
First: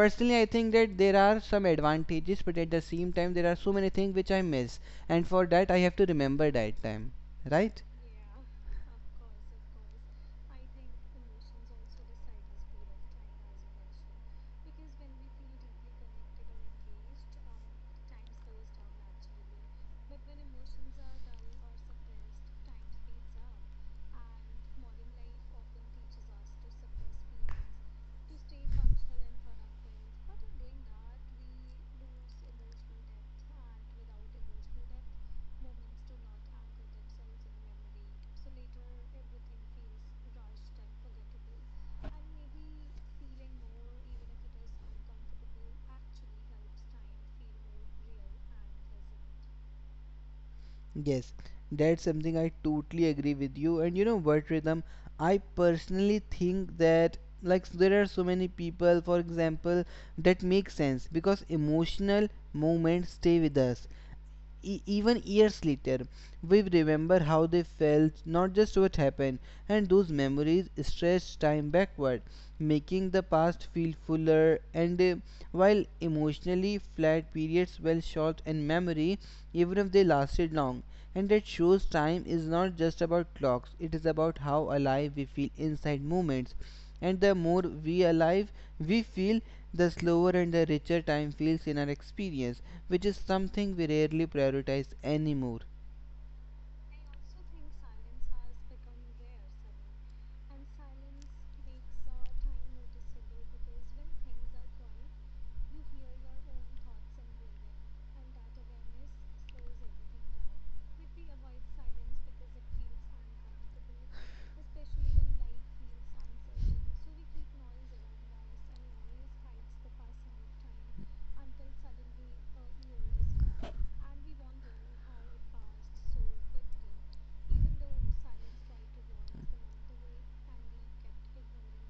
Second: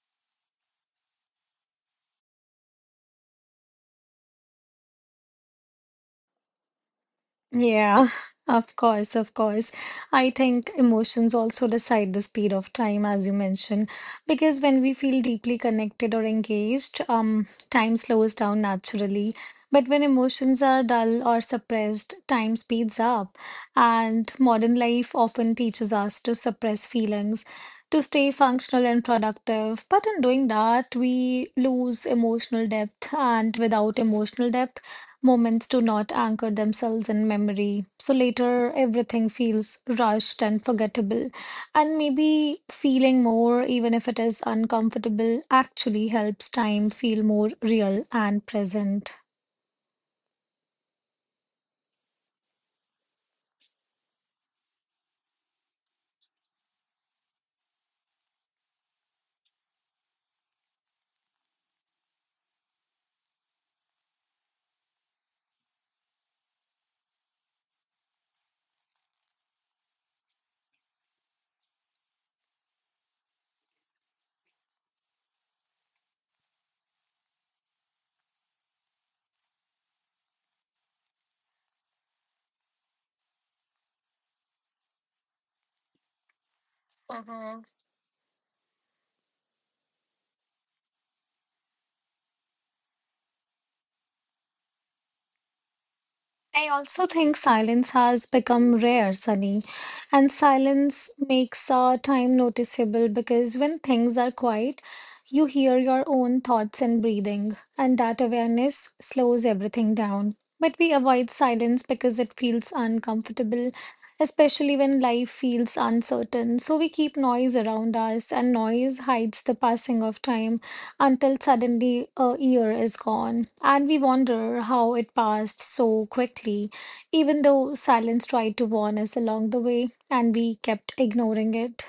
[SPEAKER 2] personally, I think that there are some advantages, but at the same time there are so many things which I miss, and for that I have to remember that time, right?
[SPEAKER 1] Yeah, of course, of course. I think emotions also decide the speed of time, as you mentioned, because when we feel deeply connected or engaged, um, time slows down naturally. But when emotions are dull or suppressed, time speeds up. And modern life often teaches us to suppress feelings, to stay functional and productive. But in doing that, we lose emotional depth, and without emotional depth, moments do not anchor themselves in memory, so later everything feels rushed and forgettable. And maybe feeling more, even if it is uncomfortable, actually helps time feel more real and present.
[SPEAKER 2] Yes, that's something I totally agree with you. And you know what, Rhythm? I personally think that, like, there are so many people, for example, that make sense because emotional moments stay with us. E- even years later, we remember how they felt, not just what happened, and those memories stretch time backward, making the past feel fuller. And uh, while emotionally flat periods well short in memory, even if they lasted long, and that shows time is not just about clocks; it is about how alive we feel inside moments, and the more we alive we feel, the slower and the richer time feels in our experience, which is something we rarely prioritize anymore.
[SPEAKER 1] I also think silence has become rare, Sunny, and silence makes our time noticeable because when things are quiet, you hear your own thoughts and breathing, and that awareness slows everything down. But we avoid silence because it feels uncomfortable, especially when life feels uncertain. So we keep noise around us, and noise hides the passing of time until suddenly a year is gone, and we wonder how it passed so quickly, even though silence tried to warn us along the way, and we kept ignoring it.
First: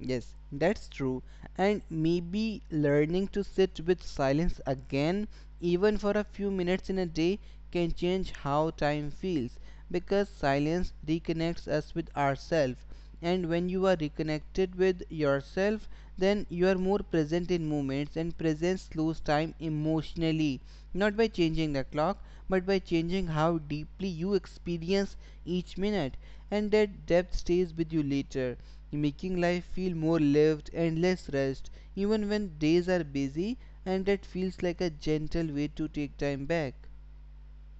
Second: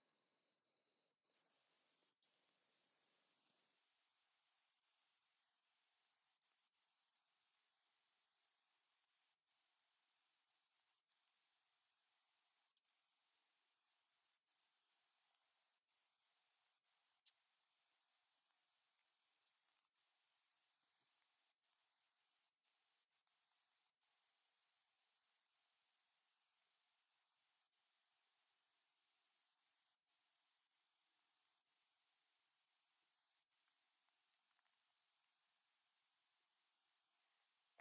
[SPEAKER 2] Yes, that's true. And maybe learning to sit with silence again, even for a few minutes in a day, can change how time feels because silence reconnects us with ourselves. And when you are reconnected with yourself, then you are more present in moments, and presence slows time emotionally, not by changing the clock, but by changing how deeply you experience each minute, and that depth stays with you later, making life feel more lived and less rushed, even when days are busy, and that feels like a gentle way to take time back.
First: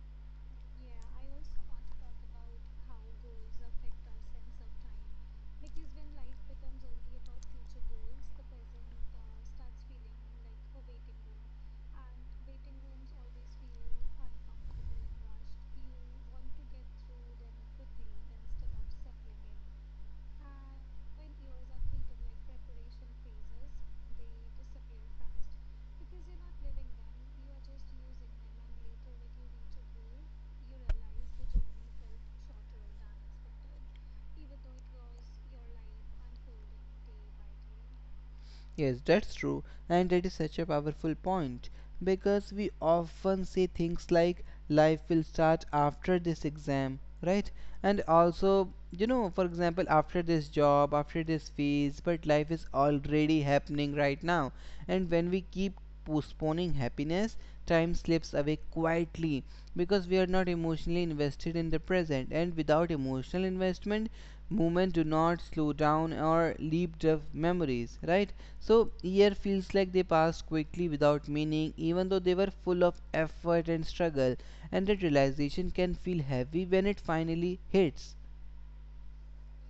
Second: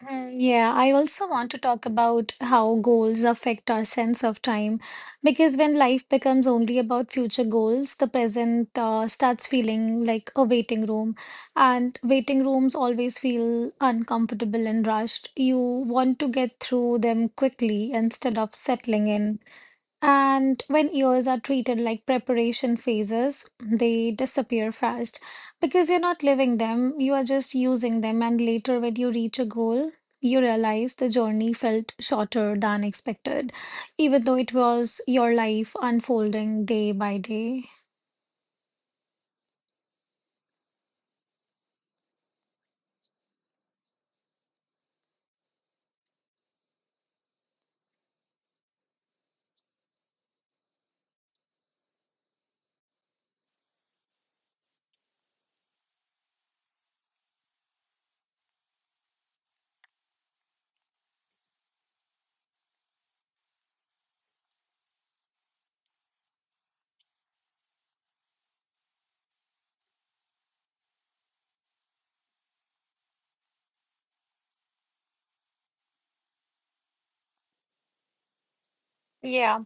[SPEAKER 1] Mm, yeah, I also want to talk about how goals affect our sense of time because when life becomes only about future goals, the present uh, starts feeling like a waiting room, and waiting rooms always feel uncomfortable and rushed. You want to get through them quickly instead of settling in. And when ears are treated like preparation phases, they disappear fast because you're not living them, you are just using them. And later, when you reach a goal, you realize the journey felt shorter than expected, even though it was your life unfolding day by day.
[SPEAKER 2] Yes, that's true, and that is such a powerful point because we often say things like life will start after this exam, right? And also, you know, for example, after this job, after this phase, but life is already happening right now. And when we keep postponing happiness, time slips away quietly because we are not emotionally invested in the present. And without emotional investment, movement do not slow down or leap the memories, right? So, year feels like they passed quickly without meaning, even though they were full of effort and struggle. And that realization can feel heavy when it finally hits.
[SPEAKER 1] Yeah,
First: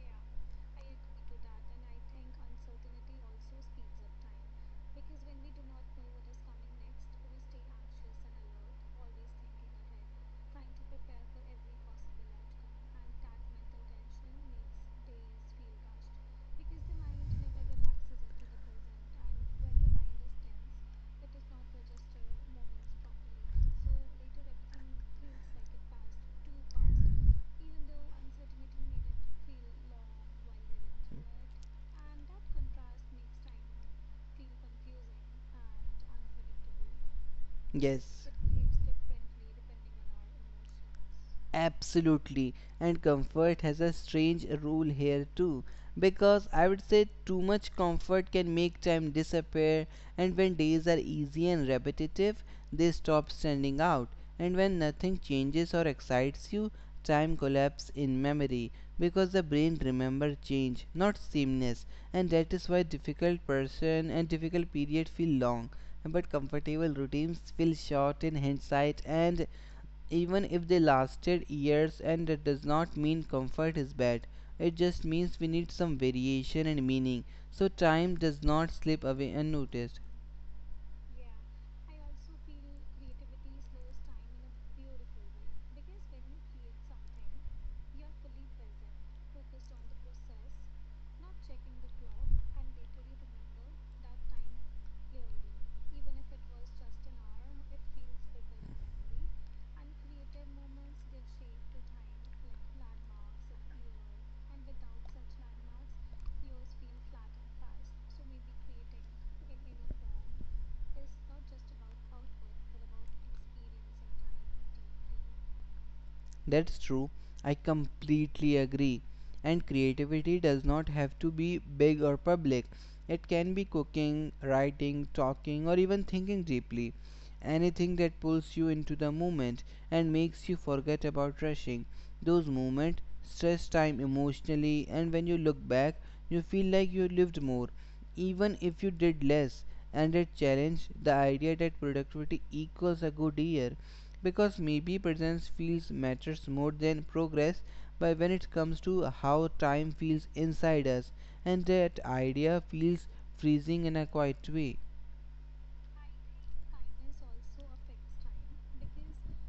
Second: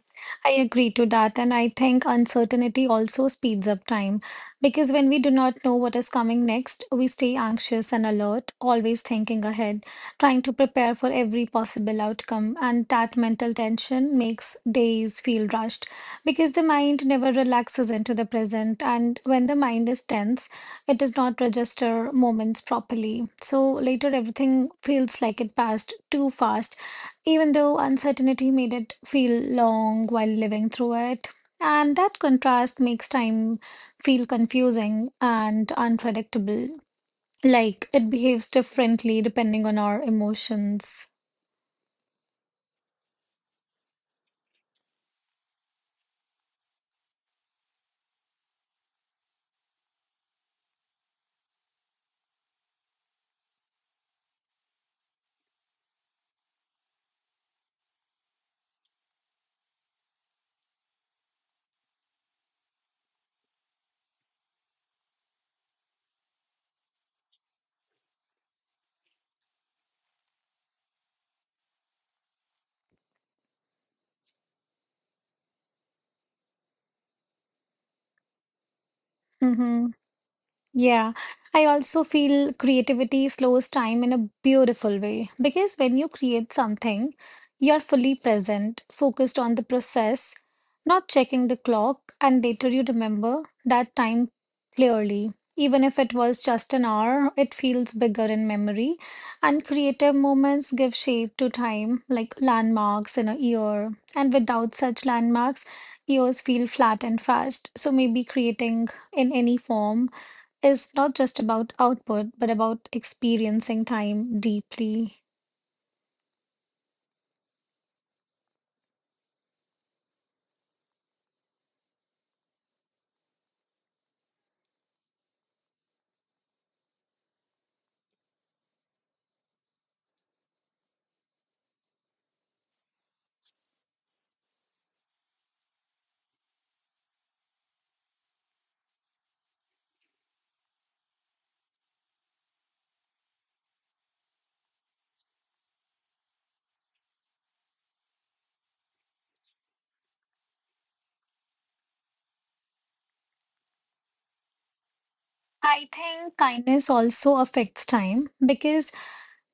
[SPEAKER 1] I agree to that. And I think uncertainty also speeds up time because when we do not know what is coming next, we stay anxious and alert, always thinking ahead, trying to prepare for every possible outcome. And that mental tension makes days feel rushed because the mind never relaxes into the present. And when the mind is tense, it does not register moments properly. So later, everything feels like it passed too fast even though uncertainty made it feel long while living through it. And that contrast makes time feel confusing and unpredictable. Like it
[SPEAKER 2] Yes.
[SPEAKER 1] behaves differently depending on our emotions.
[SPEAKER 2] Absolutely. And comfort has a strange rule here too. Because I would say too much comfort can make time disappear, and when days are easy and repetitive, they stop standing out. And when nothing changes or excites you, time collapses in memory because the brain remembers change, not sameness. And that is why difficult person and difficult period feel long but comfortable routines feel short in hindsight, and even if they lasted years, and it does not mean comfort is bad. It just means we need some variation and meaning, so time does not slip away
[SPEAKER 1] Mm-hmm.
[SPEAKER 2] unnoticed.
[SPEAKER 1] Yeah, I also feel creativity slows time in a beautiful way because when you create something, you're fully present, focused on the process, not checking the clock, and later you remember that time clearly. Even if it was just an hour, it feels bigger in memory. And creative moments give shape to time, like landmarks in a year. And without such landmarks, years feel flat and fast. So maybe creating in any form is not just about output, but about experiencing time deeply.
[SPEAKER 2] That's true. I completely agree. And creativity does not have to be big or public. It can be cooking, writing, talking, or even thinking deeply. Anything that pulls you into the moment and makes you forget about rushing. Those moments stress time emotionally, and when you look back, you feel like you lived more, even if you did less. And it challenged the idea that productivity equals a good year because maybe presence feels matters more than progress, but when it comes to how time feels inside us, and that idea feels freezing in a quiet way.
[SPEAKER 1] I think kindness also affects time because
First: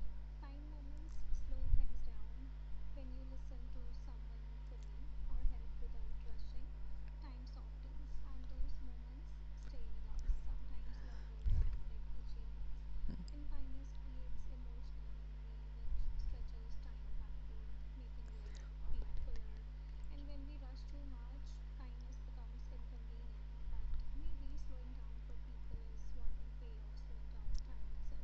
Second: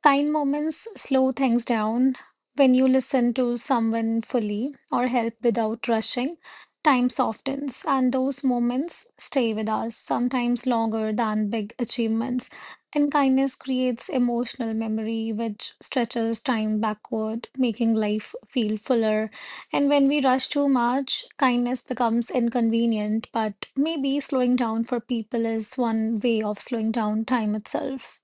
[SPEAKER 1] kind moments slow things down. When you listen to someone fully or help without rushing, time softens, and those moments stay with us, sometimes longer than big achievements. And kindness creates emotional memory, which stretches time backward, making life feel fuller. And when we rush too much, kindness becomes inconvenient, but maybe slowing down for people is one way of slowing down time itself.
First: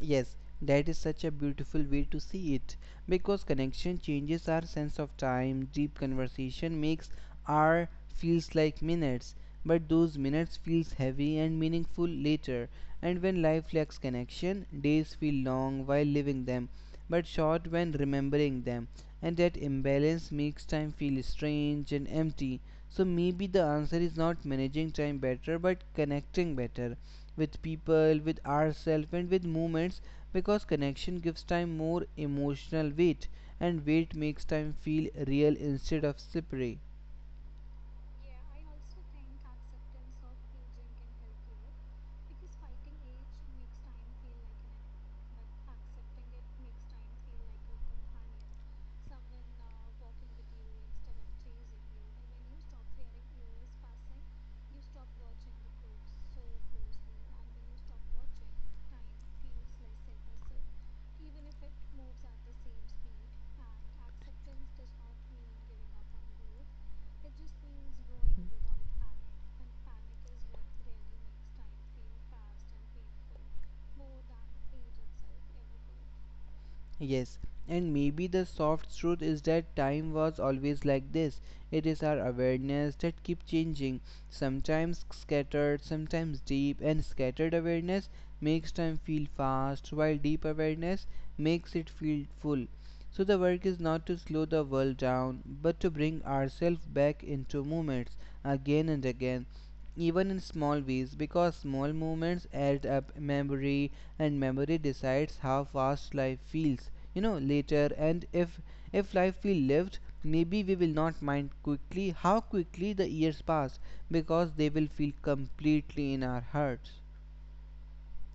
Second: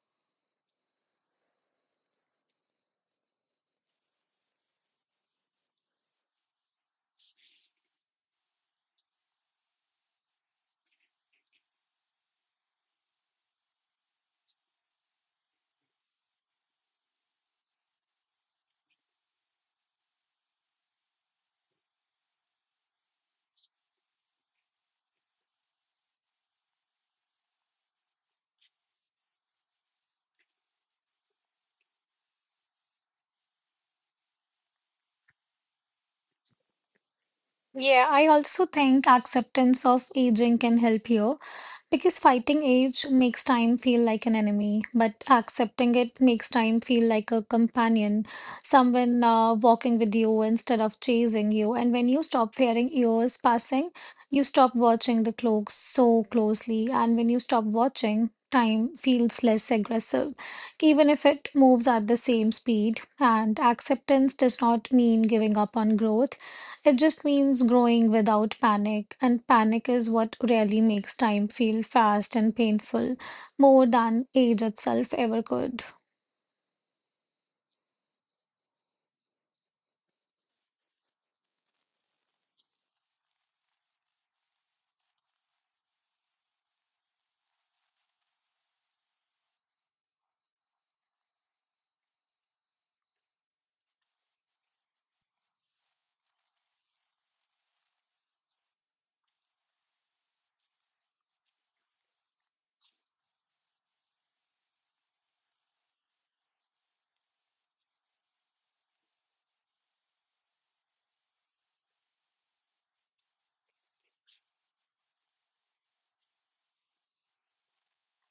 [SPEAKER 2] Yes, that is such a beautiful way to see it because connection changes our sense of time. Deep conversation makes hour feels like minutes, but those minutes feels heavy and meaningful later. And when life lacks connection, days feel long while living them, but short when remembering them. And that imbalance makes time feel strange and empty. So maybe the answer is not managing time better, but connecting better with people, with ourselves, and with moments because connection gives time more emotional weight, and weight makes time feel real instead of slippery.
[SPEAKER 1] Yeah, I also think acceptance of aging can help here because fighting age makes time feel like an enemy, but accepting it makes time feel like a companion, someone uh, walking with you instead of chasing you. And when you stop fearing years passing, you stop watching the clocks so closely. And when you stop watching, time feels less aggressive, even if it moves at the same speed. And acceptance does not mean giving up on growth. It just means growing without panic, and panic is what really makes time feel fast and painful, more than age itself ever could.
[SPEAKER 2] Yes, and maybe the soft truth is that time was always like this. It is our awareness that keep changing, sometimes scattered, sometimes deep, and scattered awareness makes time feel fast, while deep awareness makes it feel full. So the work is not to slow the world down, but to bring ourselves back into moments again and again, even in small ways, because small moments add up memory, and memory decides how fast life feels you know later, and if if life we lived, maybe we will not mind quickly how quickly the years pass because they will feel completely in our hearts.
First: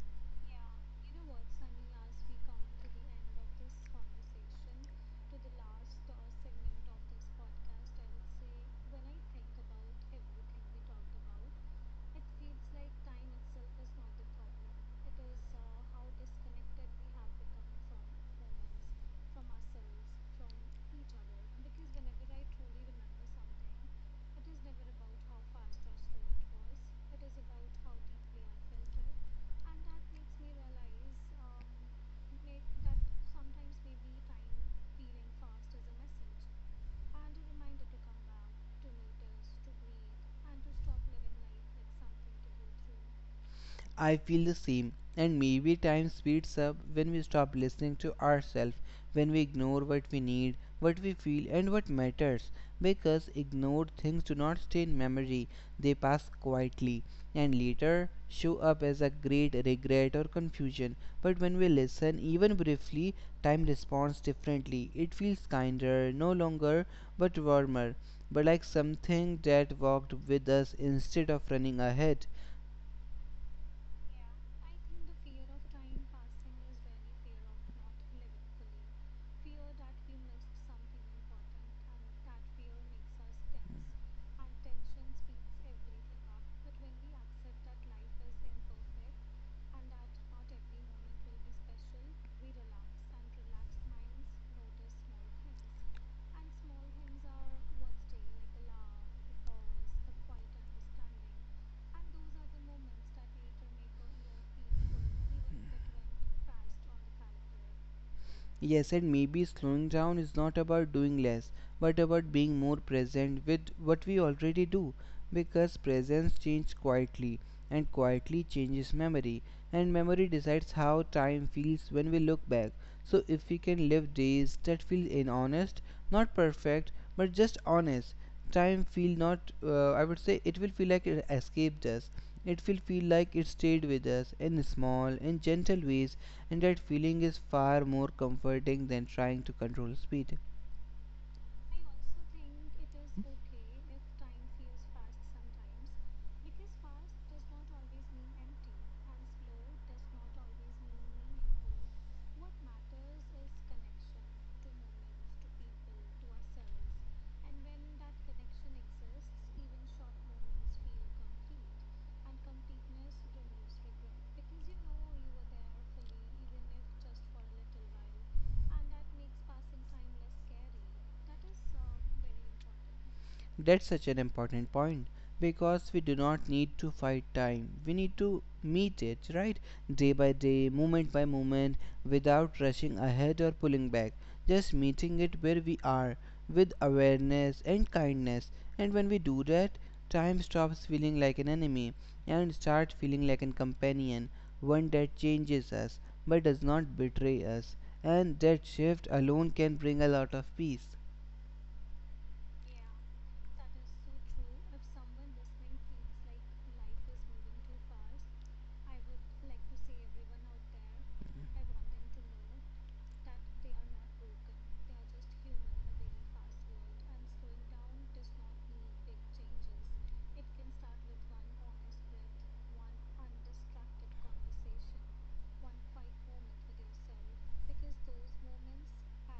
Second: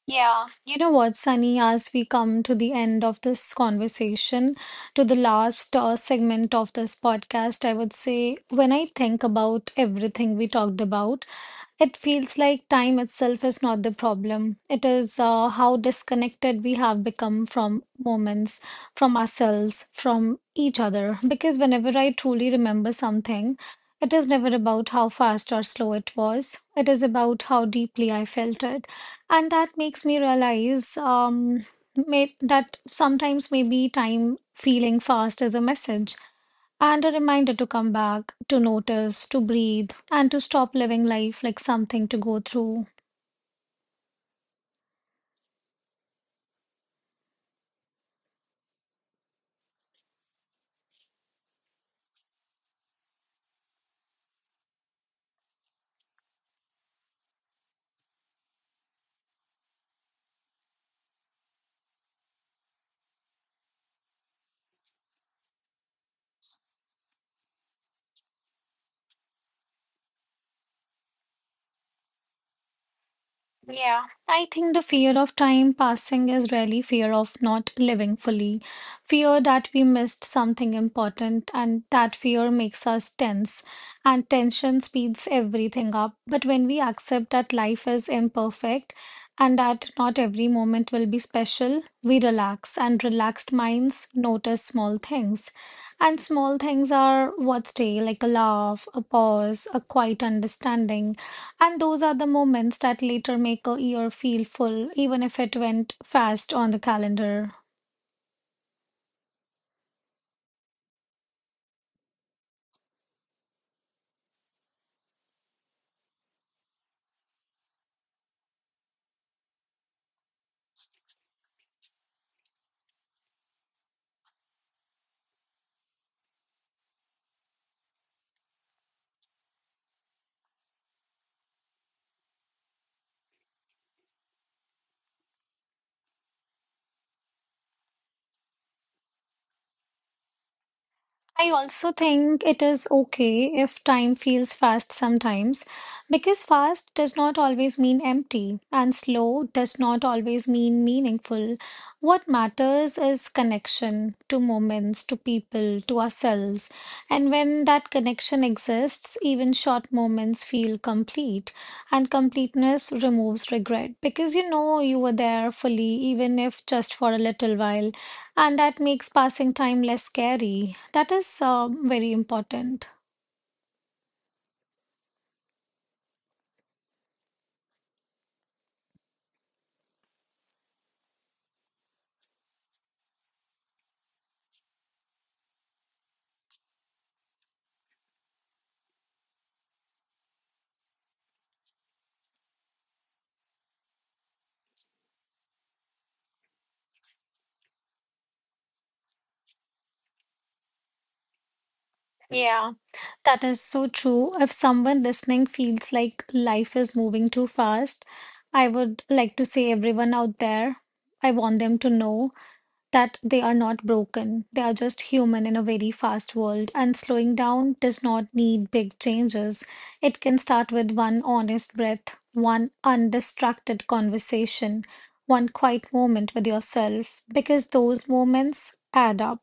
[SPEAKER 1] Yeah, you know what, Sunny, as we come to the end of this conversation, to the last uh, segment of this podcast, I would say when I think about everything we talked about, it feels like time itself is not the problem. It is uh, how disconnected we have become from moments, from ourselves, from each other. Because whenever I truly remember something, it is never about how fast or slow it was. It is about how deeply I felt it. And that makes me realize um, may, that sometimes maybe time feeling fast is a message and a reminder to come back, to notice, to breathe, and to stop living life like something to go through.
[SPEAKER 2] I feel the same, and maybe time speeds up when we stop listening to ourselves, when we ignore what we need, what we feel, and what matters. Because ignored things do not stay in memory, they pass quietly and later show up as a great regret or confusion. But when we listen, even briefly, time responds differently. It feels kinder, no longer, but warmer, but like something that walked with us instead of running ahead.
[SPEAKER 1] I think the fear of time passing is really fear of not living fully, fear that we missed something important, and that fear makes us tense, and tension speeds everything up. But when we accept that life is imperfect and that not every moment will be special, we relax, and relaxed minds notice small things. And small things are what stay, like a laugh, a pause, a quiet understanding. And those are the moments that later make a year feel full, even if it went fast on the calendar.
[SPEAKER 2] Yes, and maybe slowing down is not about doing less, but about being more present with what we already do. Because presence changes quietly, and quietly changes memory, and memory decides how time feels when we look back. So, if we can live days that feel in honest, not perfect, but just honest, time feel not, uh, I would say it will feel like it escaped us. It will feel like it stayed with us in small and gentle ways, and that feeling is far more comforting than trying to control speed.
[SPEAKER 1] I also think it is okay if time feels fast sometimes, because fast does not always mean empty, and slow does not always mean meaningful. What matters is connection to moments, to people, to ourselves. And when that connection exists, even short moments feel complete, and completeness removes regret because you know you were there fully, even if just for a little while and that makes passing time less scary. That is uh, very important.
[SPEAKER 2] That's such an important point because we do not need to fight time. We need to meet it, right? Day by day, moment by moment, without rushing ahead or pulling back. Just meeting it where we are with awareness and kindness. And when we do that, time stops feeling like an enemy and starts feeling like a companion, one that changes us but does not betray us. And that shift alone can bring a lot of peace.
[SPEAKER 1] Yeah, that is so true. If someone listening feels like life is moving too fast, I would like to say everyone out there, I want them to know that they are not broken. They are just human in a very fast world, and slowing down does not need big changes. It can start with one honest breath, one undistracted conversation, one quiet moment with yourself, because those moments add up.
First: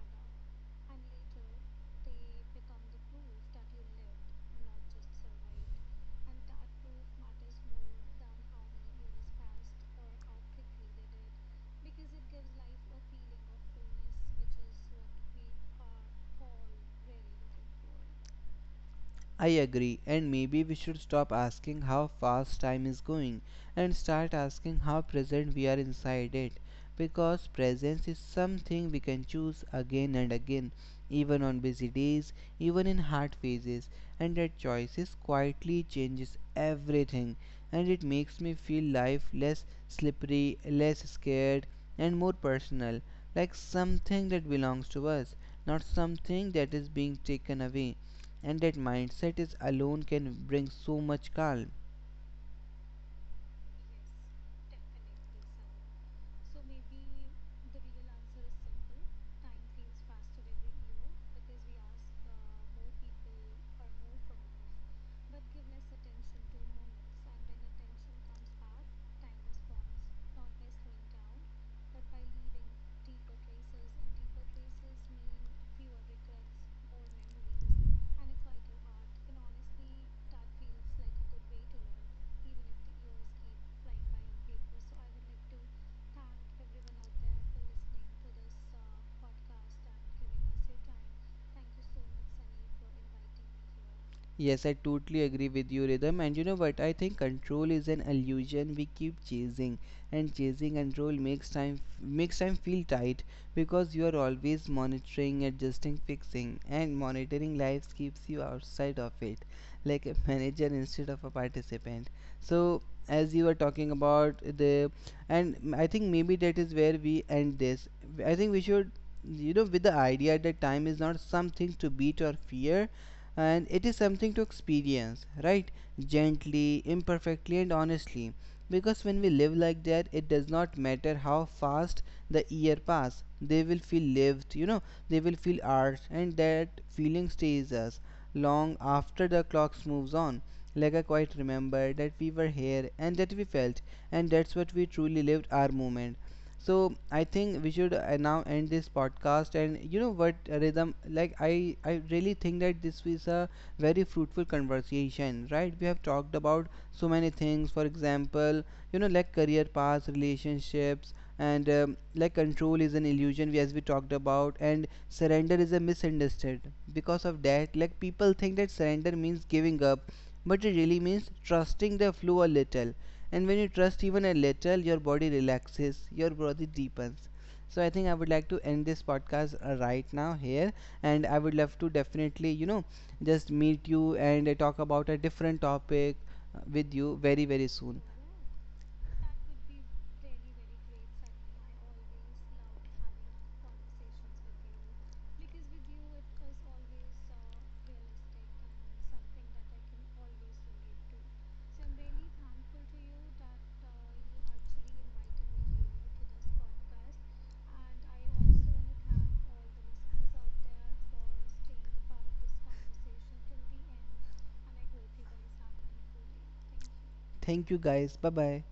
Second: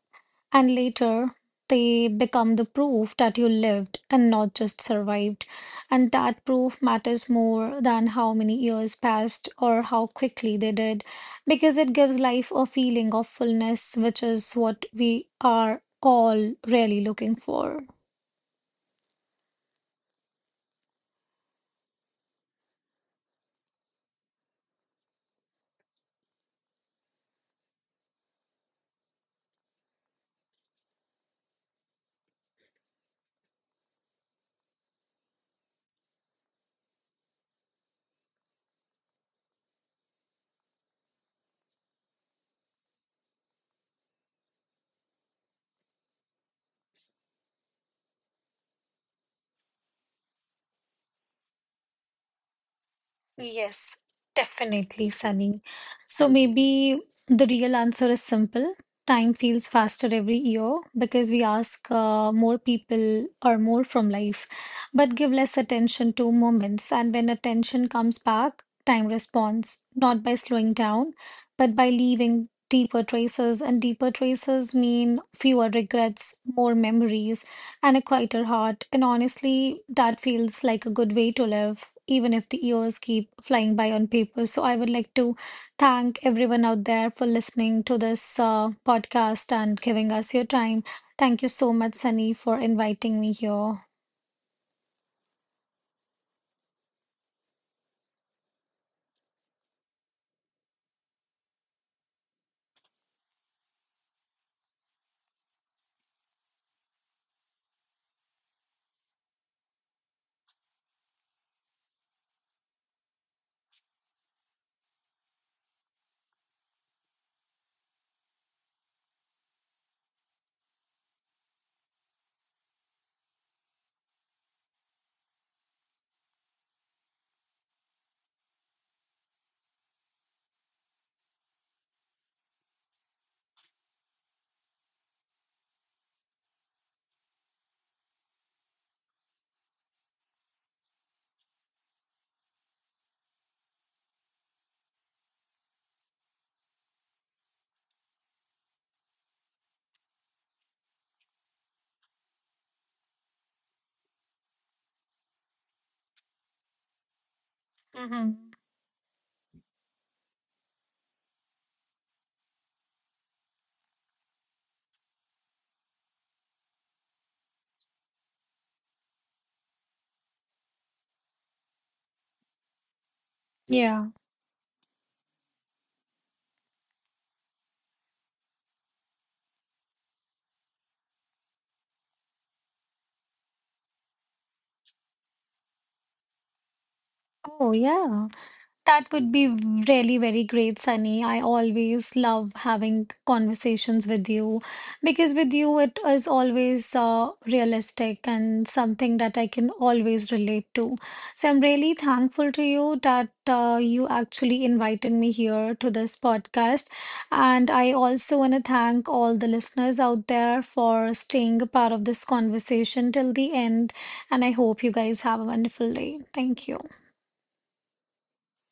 [SPEAKER 1] And later, they become the proof that you lived and not just survived. And that proof matters more than how many years passed or how quickly they did because it gives life a feeling of fullness, which is what we are all really looking for.
[SPEAKER 2] I agree, and maybe we should stop asking how fast time is going and start asking how present we are inside it. Because presence is something we can choose again and again, even on busy days, even in hard phases, and that choices quietly changes everything. And it makes me feel life less slippery, less scared, and more personal, like something that belongs to us, not something that is being taken away, and that mindset is alone can bring so much calm.
[SPEAKER 1] Yes, definitely, Sunny. So maybe the real answer is simple. Time feels faster every year because we ask uh, more people or more from life, but give less attention to moments. And when attention comes back, time responds, not by slowing down, but by leaving deeper traces. And deeper traces mean fewer regrets, more memories and a quieter heart. And honestly, that feels like a good way to live, even if the years keep flying by on paper. So I would like to thank everyone out there for listening to this uh, podcast and giving us your time. Thank you so much, Sunny, for inviting me here.
[SPEAKER 2] Yes, I totally agree with you, Rhythm. And you know what? I think control is an illusion we keep chasing, and chasing control makes time makes time feel tight because you are always monitoring, adjusting, fixing, and monitoring lives keeps you outside of it, like a manager instead of a participant. So, as you were talking about the, and m- I think maybe that is where we end this. I think we should, you know, with the idea that time is not something to beat or fear, and it is something to experience, right? Gently, imperfectly, and honestly, because when we live like that, it does not matter how fast the year pass, they will feel lived, you know, they will feel ours, and that feeling stays us long after the clocks moves on. Like I quite remember that we were here and that we felt, and that's what we truly lived our moment. So I think we should uh, now end this podcast. And you know what, uh, Rhythm, like i i really think that this is a very fruitful conversation, right? We have talked about so many things, for example, you know, like career paths, relationships, and um, like control is an illusion, we- as we talked about, and surrender is a misunderstood because of that, like people think that surrender means giving up, but it really means trusting the flow a little. And when you trust,
[SPEAKER 1] Yeah.
[SPEAKER 2] even a little, your body relaxes, your body deepens. So I think I would like to end this podcast uh, right now here, and I would love to definitely, you know, just meet you and uh, talk about a different topic uh, with you very very
[SPEAKER 1] Oh,
[SPEAKER 2] soon.
[SPEAKER 1] yeah. That would be really very great, Sunny. I always love having conversations with you because with you it is always uh, realistic and something that I can always relate to. So I'm really thankful to you that uh, you actually invited me here to this podcast. And I also want to thank all the listeners out there for staying a part of this conversation till the end. And I hope you guys have a wonderful day. Thank you.
[SPEAKER 2] Thank you guys, bye bye.